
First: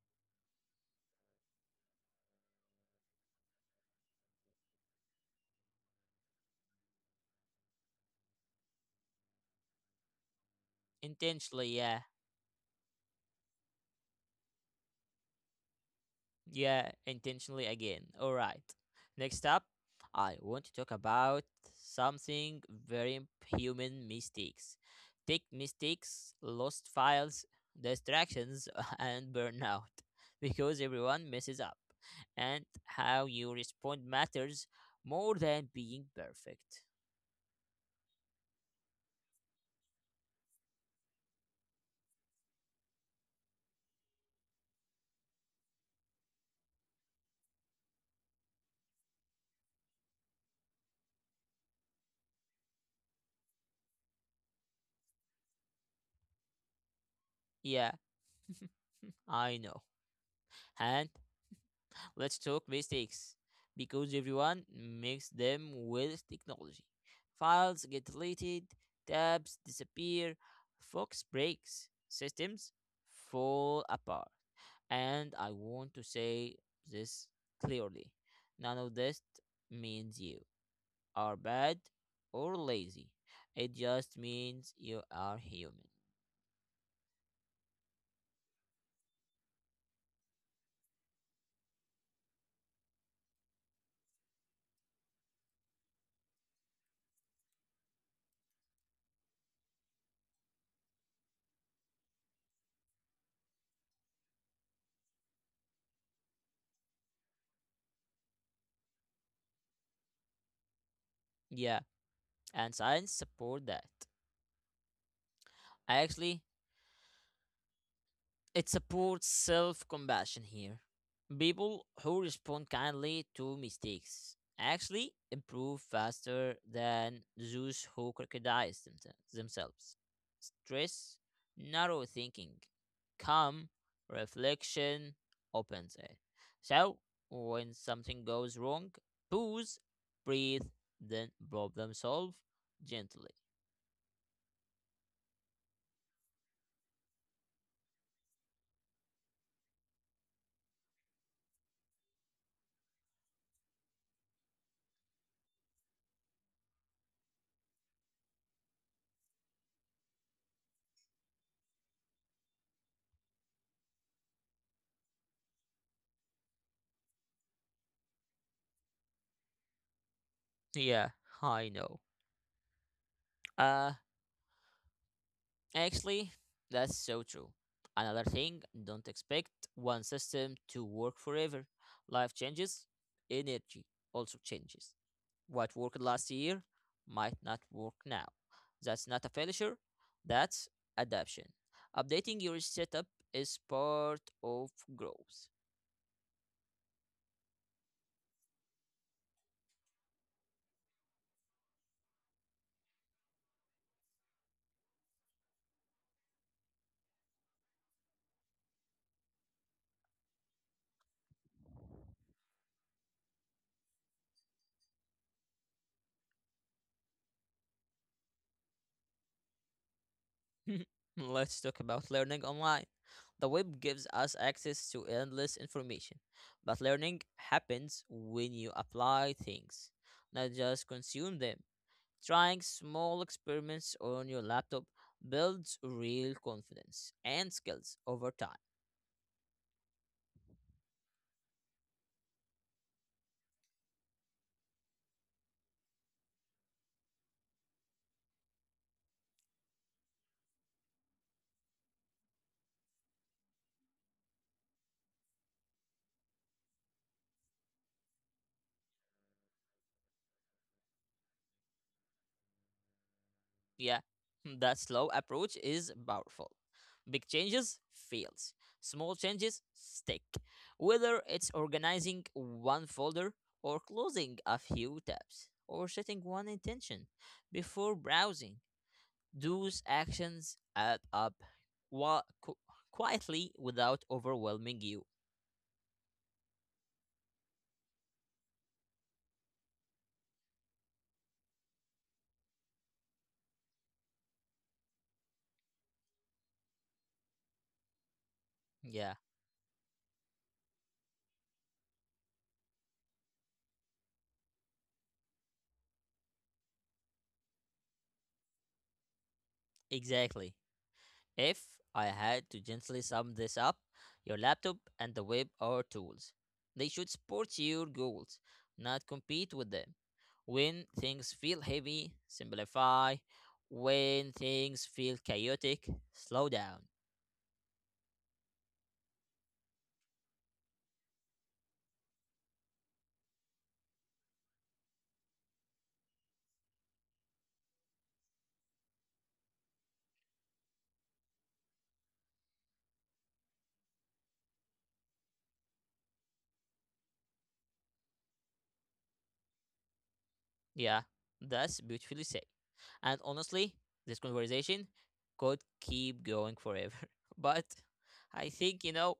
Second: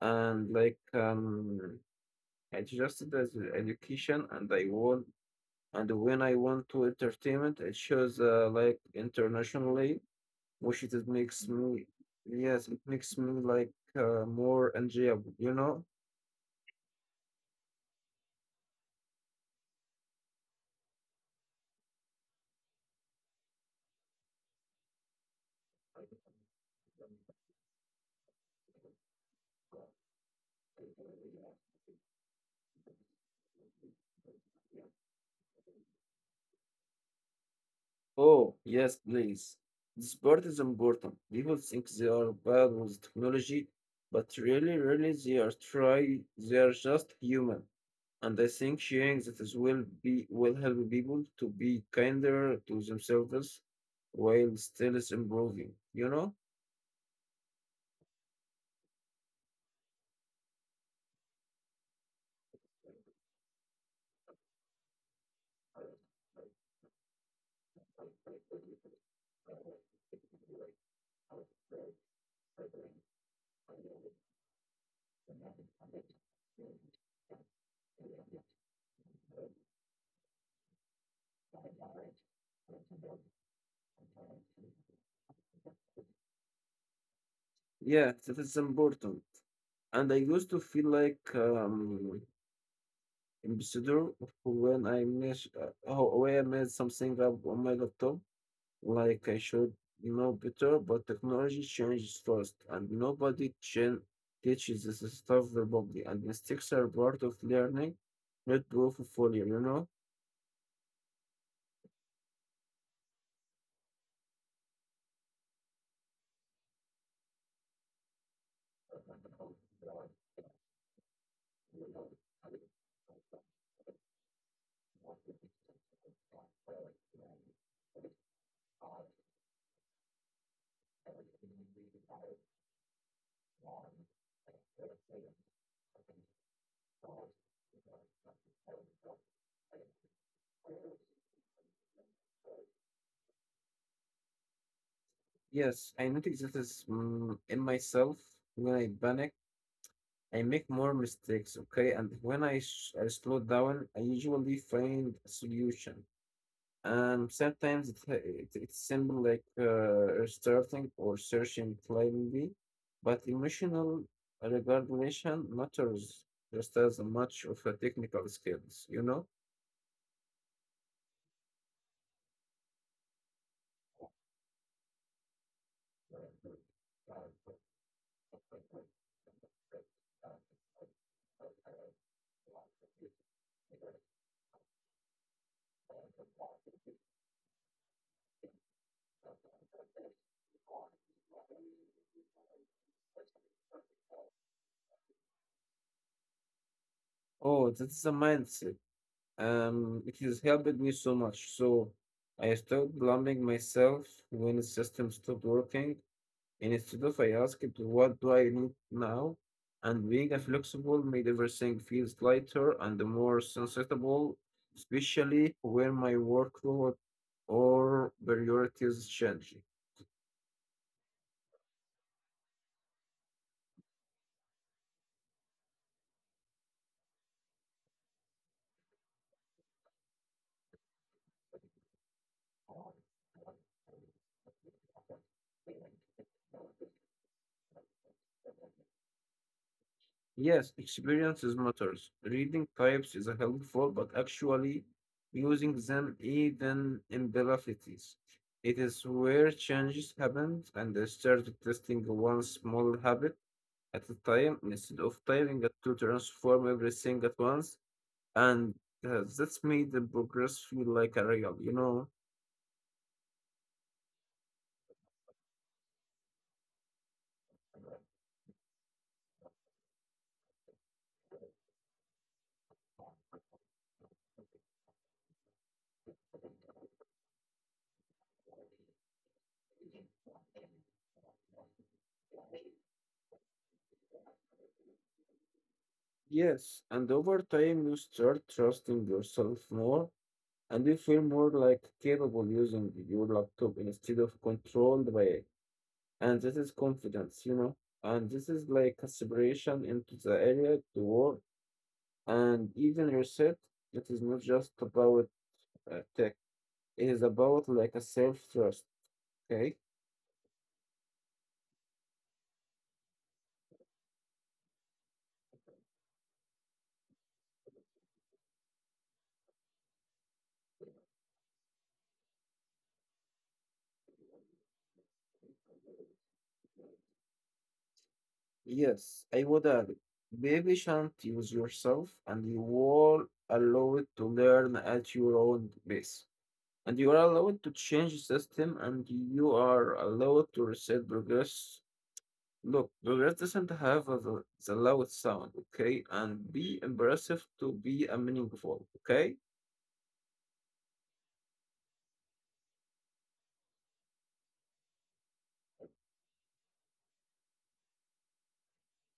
[SPEAKER 2] And like, I just as education, and I want, and when I want to entertainment, it shows like internationally, which it makes
[SPEAKER 1] Intentionally,
[SPEAKER 2] me,
[SPEAKER 1] yeah.
[SPEAKER 2] yes, it makes me like more enjoyable, you know?
[SPEAKER 1] Yeah, intentionally again. All right. Next up, I want to talk about something very imp- human mistakes. Tech mistakes, lost files, distractions, [LAUGHS] and burnout because everyone messes up. And how you respond matters more than being perfect.
[SPEAKER 2] Oh, yes, please. This part is important. People think they are bad with technology, but really, they are try. They are just human, and I think sharing that is will be will help people to be kinder to themselves while still is improving. You know?
[SPEAKER 1] Yeah, I know. And let's talk mistakes because everyone makes them with technology. Files get deleted, tabs disappear, Fox breaks, systems fall apart. And I want to say this clearly, none of this means you are bad or lazy. It just means you are human.
[SPEAKER 2] Yeah, that is important. And I used to feel like ambassador when I miss when I made something up on my laptop. Like I should know better, but technology changes fast, and nobody teaches this stuff verbally, and mistakes are part of learning, not proof of failure, you know?
[SPEAKER 1] Yeah, and science support that. Actually, it supports self compassion here. People who respond kindly to mistakes actually improve faster than those who themselves. Stress, narrow thinking, calm, reflection, open it. So, when something goes wrong, pause, breathe, then problem solve gently.
[SPEAKER 2] Yes, I notice that is in myself when I panic. I make more mistakes, okay? And when I slow down, I usually find a solution. And sometimes it's simple like restarting or searching blindly, but emotional regulation matters just as much of a technical skills, you know?
[SPEAKER 1] Yeah, I know. Uh, Actually, that's so true. Another thing, don't expect one system to work forever. Life changes, energy also changes. What worked last year might not work now. That's not a failure, that's adaptation. Updating your setup is part of growth.
[SPEAKER 2] Oh, that's a mindset. It has helped me so much. So I stopped blaming myself when the system stopped working. Instead of I asked, what do I need now? And being a flexible made everything feels lighter and more sensible, especially when my workload or priorities change.
[SPEAKER 1] [LAUGHS] Let's talk about learning online. The web gives us access to endless information, but learning happens when you apply things, not just consume them. Trying small experiments on your laptop builds real confidence and skills over time.
[SPEAKER 2] Yes, experiences matters. Reading types is helpful, but actually using them even in velocities. It is where changes happened and I started testing one small habit at a time, instead of tiring it to transform everything at once, and that's made the progress feel like a real, you know?
[SPEAKER 1] Yeah, [LAUGHS] the slow approach is powerful. Big changes fails. Small changes stick. Whether it's organizing one folder or closing a few tabs or setting one intention before browsing, those actions add up wa- qu- quietly without overwhelming you.
[SPEAKER 2] Yes, and over time you start trusting yourself more, and you feel more like capable using your laptop instead of controlled by it. And this is confidence, you know? And this is like a
[SPEAKER 1] Yeah,
[SPEAKER 2] separation into the area, the world, and even yourself. It is not just about tech, it is about like a self trust, okay?
[SPEAKER 1] exactly. If I had to gently sum this up, your laptop and the web are tools. They should support your goals, not compete with them. When things feel heavy, simplify. When things feel chaotic, slow down.
[SPEAKER 2] Yes, I would add, baby shan't use yourself and you are allowed to learn at your own pace. And you are allowed to change the system and you are allowed to reset progress. Look, progress doesn't have a, the loud sound, okay? And be impressive to be a meaningful, okay?
[SPEAKER 1] Yeah, that's beautifully said. And honestly, this conversation could keep going forever, [LAUGHS] but I think,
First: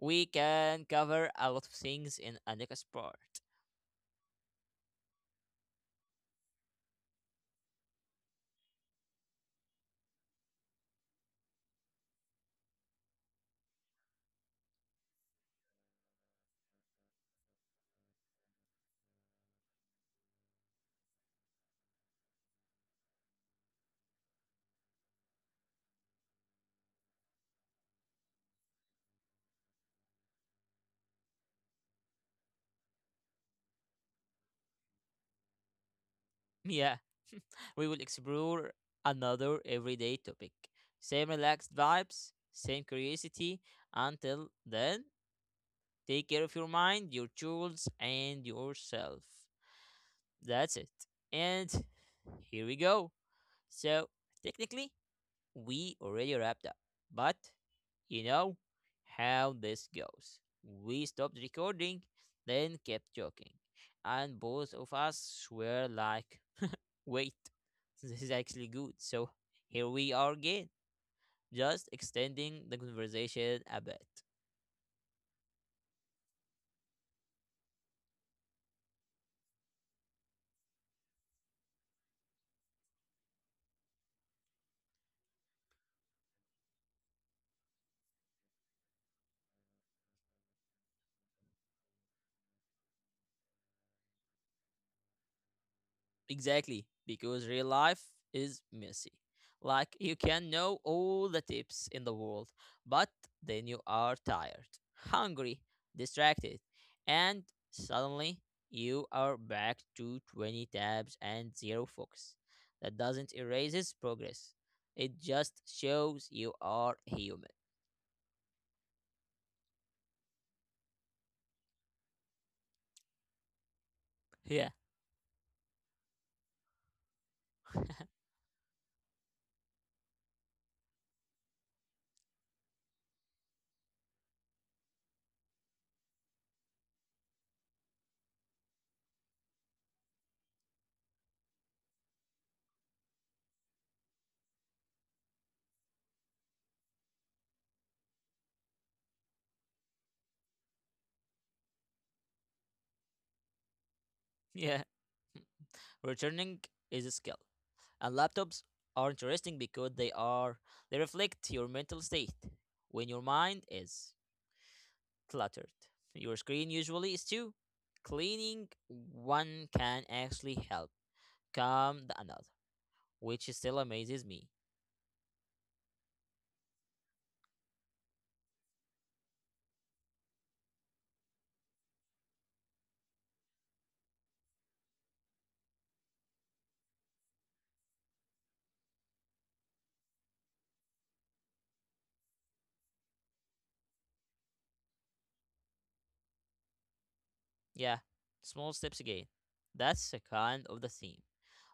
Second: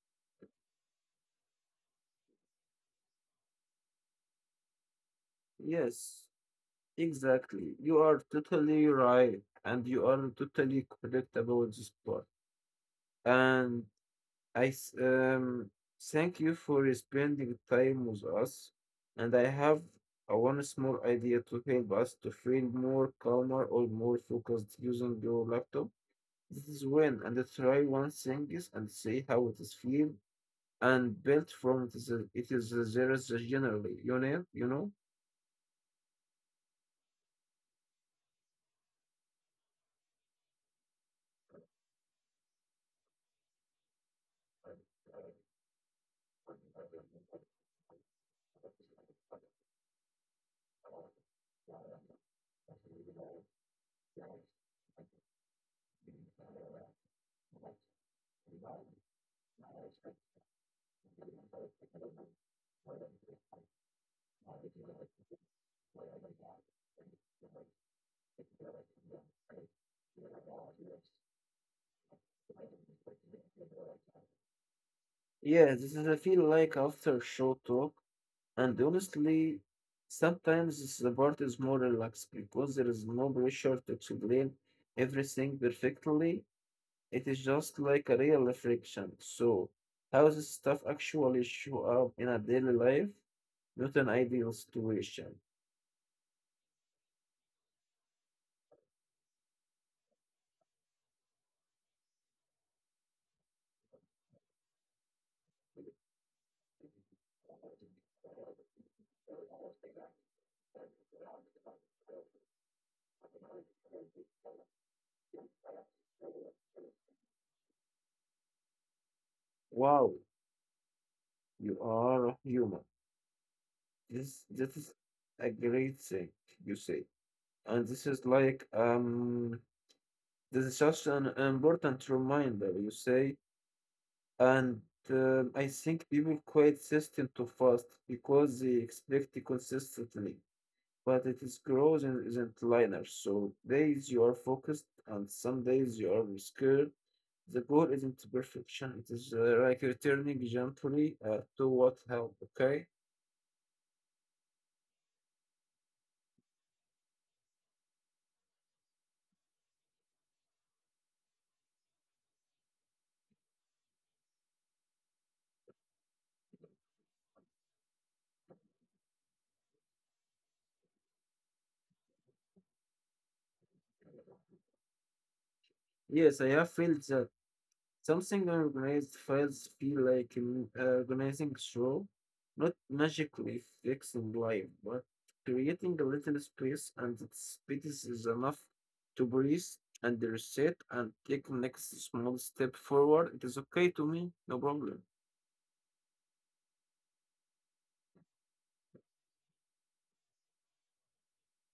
[SPEAKER 1] we can cover a lot of things in a next part. [LAUGHS]
[SPEAKER 2] Yes, exactly. You are totally right and you are totally correct about this part. And I s- um, thank you for spending time with us, and I have a one small idea to help us to feel more calmer or more focused using your laptop. This is when and try one thing is and see how it is feel and built from it is there is a generally you know.
[SPEAKER 1] Yeah, we will explore another everyday topic. Same relaxed vibes, same curiosity. Until then, take care of your mind, your tools, and yourself. That's it. And here we go. So, technically, we already wrapped up, but you know how this goes. We stopped recording, then kept talking, and both of us were like, wait, so this is actually good. So here we are again, just extending the conversation a bit.
[SPEAKER 2] Yeah, this is I feel like after short talk. And honestly, sometimes the part is more relaxed because there is no pressure to explain everything perfectly. It is just like a real reflection. So, how this stuff actually show up in a daily life, not an ideal situation.
[SPEAKER 1] Exactly, because real life is messy. Like you can know all the tips in the world, but then you are tired, hungry, distracted, and suddenly you are back to 20 tabs and zero focus. That doesn't erase its progress. It just shows you are human.
[SPEAKER 2] Wow, you are a human. This
[SPEAKER 1] Yeah.
[SPEAKER 2] this is a great thing, you say. And this is
[SPEAKER 1] [LAUGHS]
[SPEAKER 2] like this is just an important reminder, you say. And I think people quit system too fast because they expect it consistently. But it is growth and isn't linear. So days you are focused and some days you are scared. The goal isn't perfection. It is like returning gently to what helped. Okay.
[SPEAKER 1] Yeah. Returning is a skill, and laptops are interesting because they reflect your mental state. When your mind is cluttered, your screen usually is too. Cleaning one can actually help calm the another, which still amazes me.
[SPEAKER 2] Yes, I have felt that. Something organized files feel like an organizing show, not magically fixing life, but creating a little space, and that space is enough to breathe and reset and take next small step forward. It is okay to me, no problem.
[SPEAKER 1] Yeah, small steps again. That's a kind of the theme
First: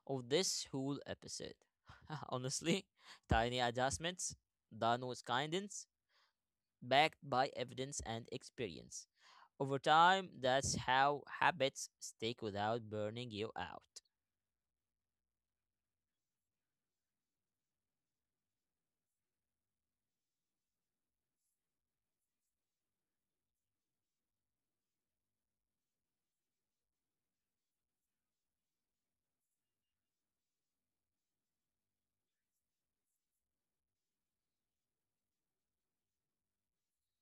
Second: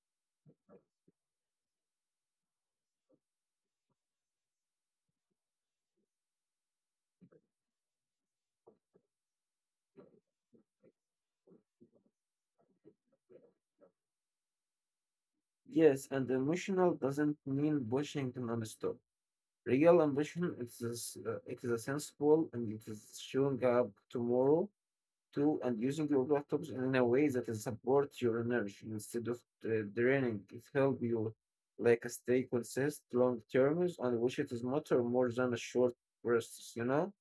[SPEAKER 1] of this whole episode. [LAUGHS] Honestly, tiny adjustments done with kindness backed by evidence and experience. Over time, that's how habits stick without burning you out.
[SPEAKER 2] Yes, and emotional doesn't mean pushing non-stop. Real ambition is this, it is a sensible and it is showing up tomorrow to and using your laptops in a way that is supports your energy instead of draining it help you like stay consistent long terms and which it is matter more than a short bursts, you know?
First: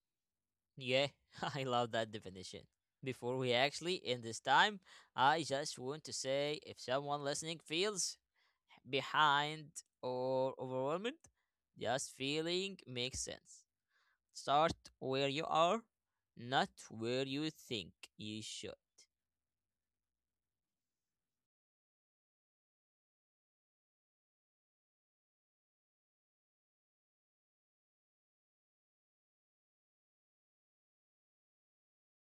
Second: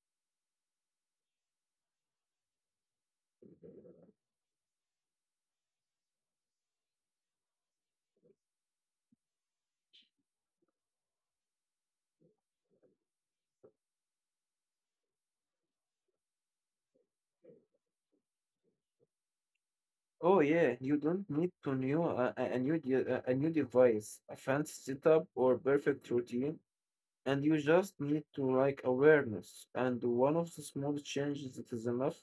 [SPEAKER 1] Yeah, [LAUGHS] I love that definition. Before we actually end this time, I just want to say if someone listening feels behind or overwhelmed, just feeling makes sense. Start where you are, not where you think you should.
[SPEAKER 2] Oh yeah, you don't need to new a new de- a new device, a fancy setup or perfect routine, and you just need to like awareness and one of the small changes that is enough.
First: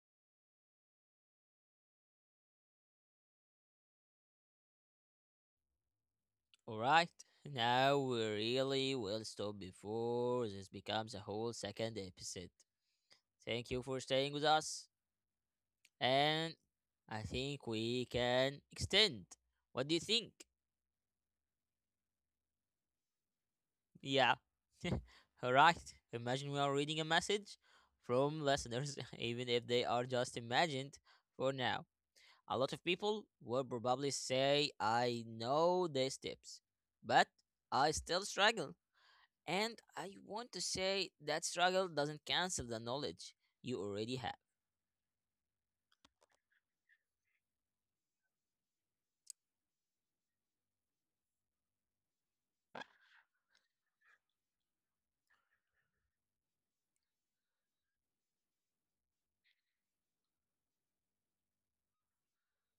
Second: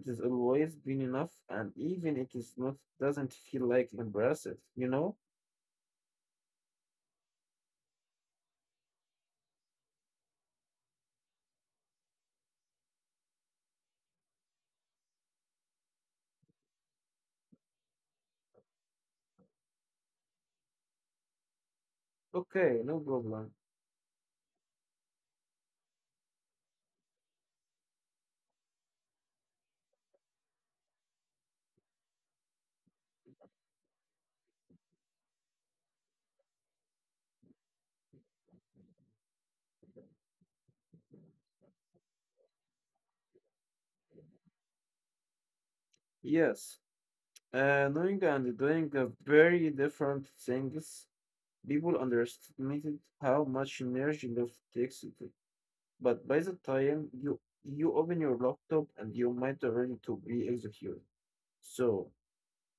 [SPEAKER 2] It is always been enough and even it is not doesn't feel like impressive, you know?
[SPEAKER 1] Alright, now we really will stop before this becomes a whole second episode. Thank you for staying with us, and I think we can extend. What do you think?
[SPEAKER 2] Okay, no problem.
[SPEAKER 1] Yeah. [LAUGHS] Alright, imagine we are reading a message from listeners, [LAUGHS] even if they are just imagined for now. A lot of people will probably say, I know these tips, but I still struggle. And I want to say that struggle doesn't cancel the knowledge you already have.
[SPEAKER 2] Yes, knowing and doing very different things, people underestimated how much energy love takes. It. But by the time you open your laptop and you might already to be executed. So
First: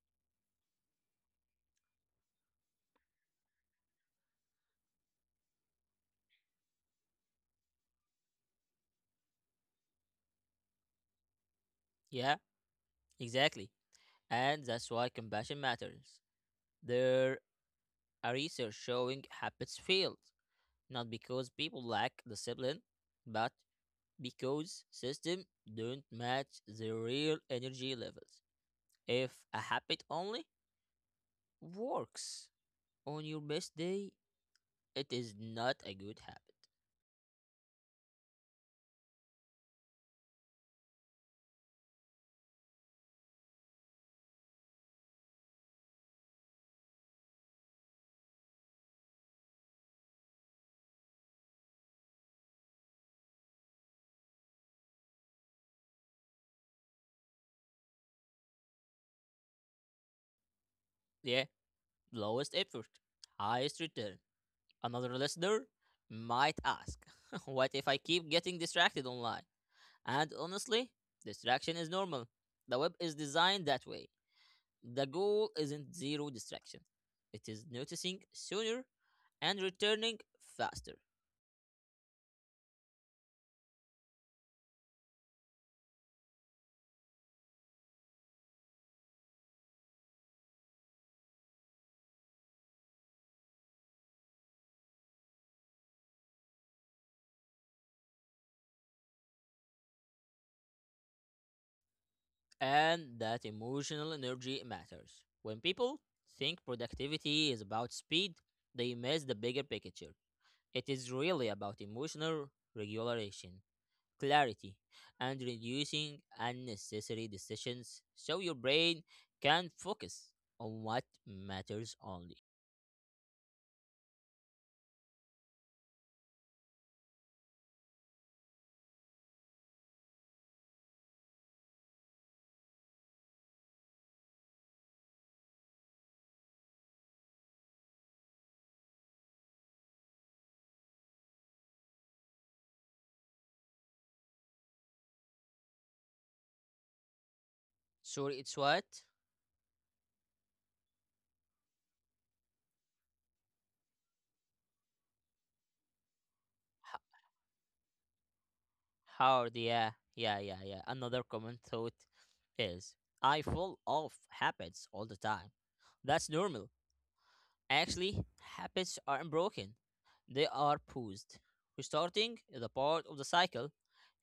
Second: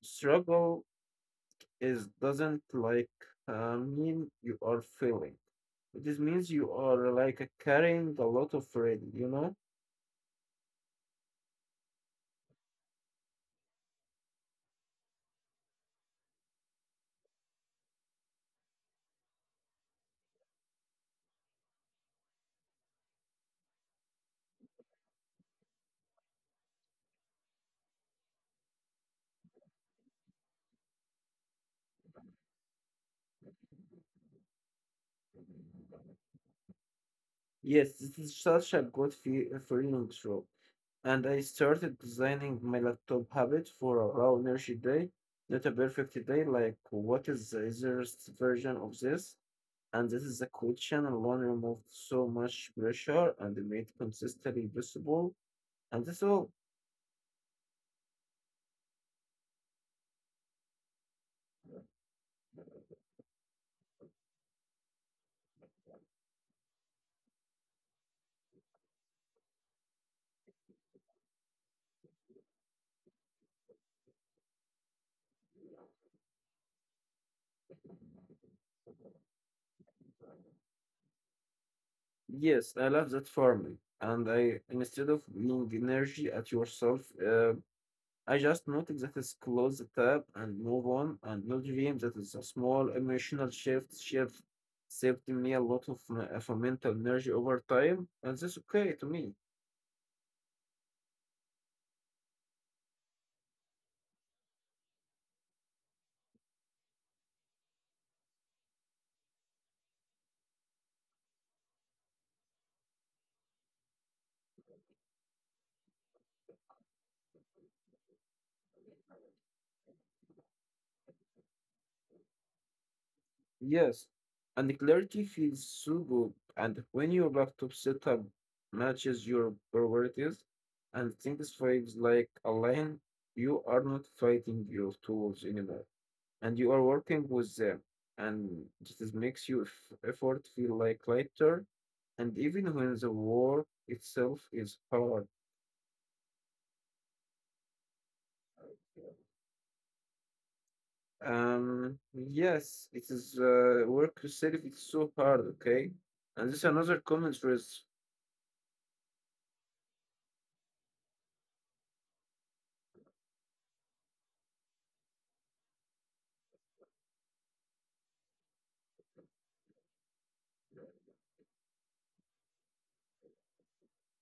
[SPEAKER 2] struggle is doesn't like mean you are failing. This means you are like carrying a lot of red, you know?
[SPEAKER 1] Yeah, exactly. And that's why compassion matters. There are research showing habits failed, not because people lack discipline, but because systems don't match their real energy levels. If a habit only works on your best day, it is not a good habit.
[SPEAKER 2] Yes, this is such a good fe feeling, true. And I started designing my laptop habit for a low energy day, not a perfect day. Like, what is the easiest version of this? And this is a quick channel one removed so much pressure and made consistently visible. And so,
[SPEAKER 1] Yeah, lowest effort, highest return. Another listener might ask, [LAUGHS] what if I keep getting distracted online? And honestly, distraction is normal. The web is designed that way. The goal isn't zero distraction, it is noticing sooner and returning faster.
[SPEAKER 2] yes, I love that for me. And I, instead of being energy at yourself, I just noticed that is close the tab and move on and not dream that is a small emotional shift saved me a lot of my mental energy over time and that's okay to me.
[SPEAKER 1] And that emotional energy matters. When people think productivity is about speed, they miss the bigger picture. It is really about emotional regulation, clarity, and reducing unnecessary decisions so your brain can focus on what matters only.
[SPEAKER 2] Yes. And the clarity feels so good and when your laptop setup matches your priorities and things feels like aligned, you are not fighting your tools anymore. And you are working with them and this makes your effort feel like lighter and even when the work itself is hard.
[SPEAKER 1] Sorry, it's what?
[SPEAKER 2] Yes, it is work itself it's so hard, okay. And this another
[SPEAKER 1] H-
[SPEAKER 2] comment was
[SPEAKER 1] Hard, yeah, yeah, yeah, yeah. Another common thought is I fall off habits all the time. That's normal. Actually, habits aren't broken, they are paused. Restarting is a part of the cycle.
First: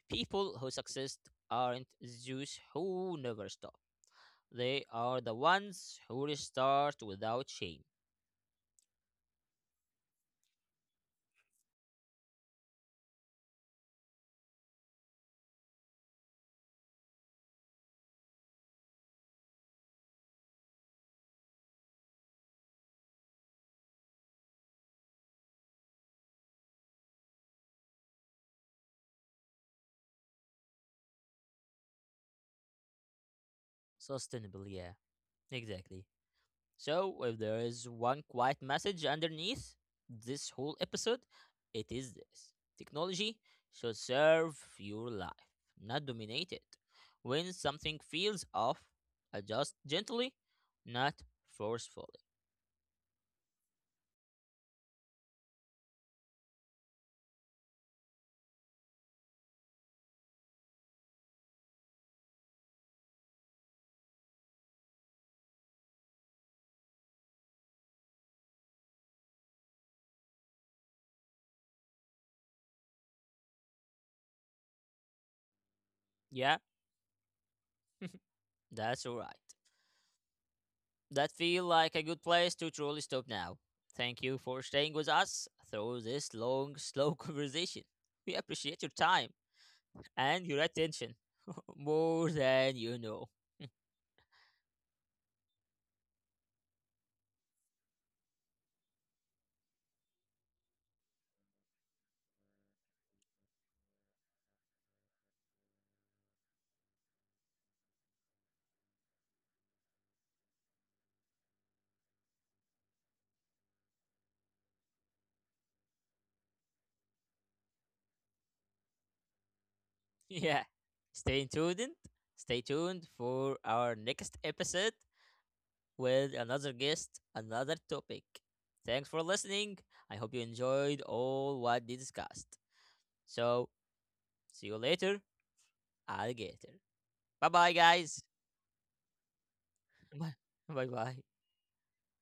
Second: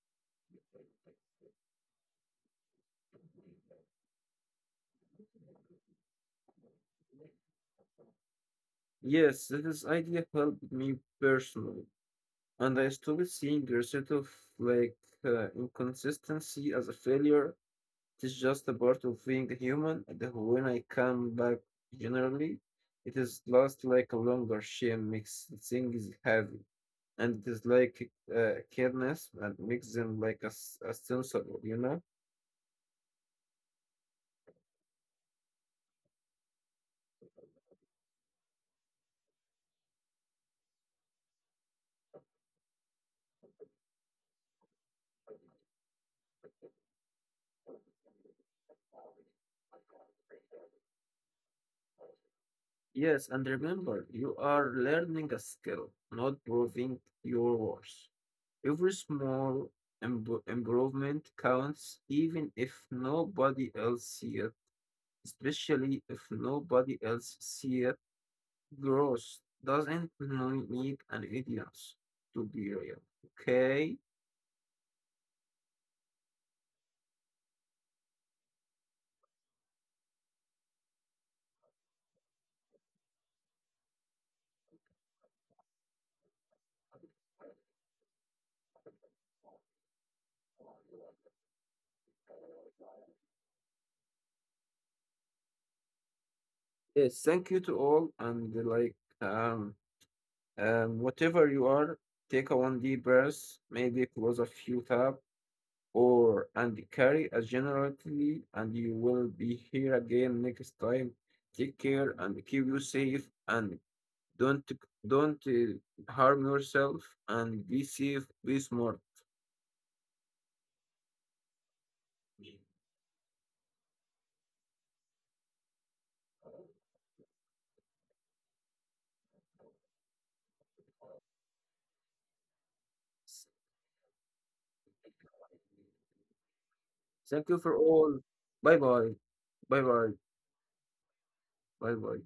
[SPEAKER 1] People who succeed aren't those who never stop. They are the ones who restart without shame.
[SPEAKER 2] yes, this idea helped me personally and I stopped seeing a sort of like inconsistency as a failure. It is just a part of being human that when I come back generally, it is lost like a longer shame makes things heavy. And it is like kindness and makes them like a sensible, you know?
[SPEAKER 1] Sustainable, yeah, exactly. So, if there is one quiet message underneath this whole episode, it is this technology should serve your life, not dominate it. When something feels off, adjust gently, not forcefully.
[SPEAKER 2] Yes, and remember, you are learning a skill, not proving your worth. Every small improvement counts, even if nobody else sees it, especially if nobody else sees it. Growth doesn't really need an audience to be real. Okay.
[SPEAKER 1] Yeah, that's right. That feel like a good place to truly stop now. Thank you for staying with us through this long, [LAUGHS] slow conversation. We appreciate your time and your attention [LAUGHS] more than you know.
[SPEAKER 2] Yes. Thank you to all and like um whatever you are, take a one deep breath, maybe close a few tab or and carry a generally and you will be here again next time. Take care and keep you safe and don't don't harm yourself and be safe, be smart.
[SPEAKER 1] [LAUGHS] Yeah. Stay tuned. Stay tuned for our next episode with another guest, another topic. Thanks for listening. I hope you enjoyed all what we discussed. So, see you later, alligator.
[SPEAKER 2] Thank
[SPEAKER 1] Bye
[SPEAKER 2] you for
[SPEAKER 1] bye,
[SPEAKER 2] all.
[SPEAKER 1] guys.
[SPEAKER 2] Bye bye. Bye bye.
[SPEAKER 1] [LAUGHS] Bye bye.
[SPEAKER 2] Bye bye.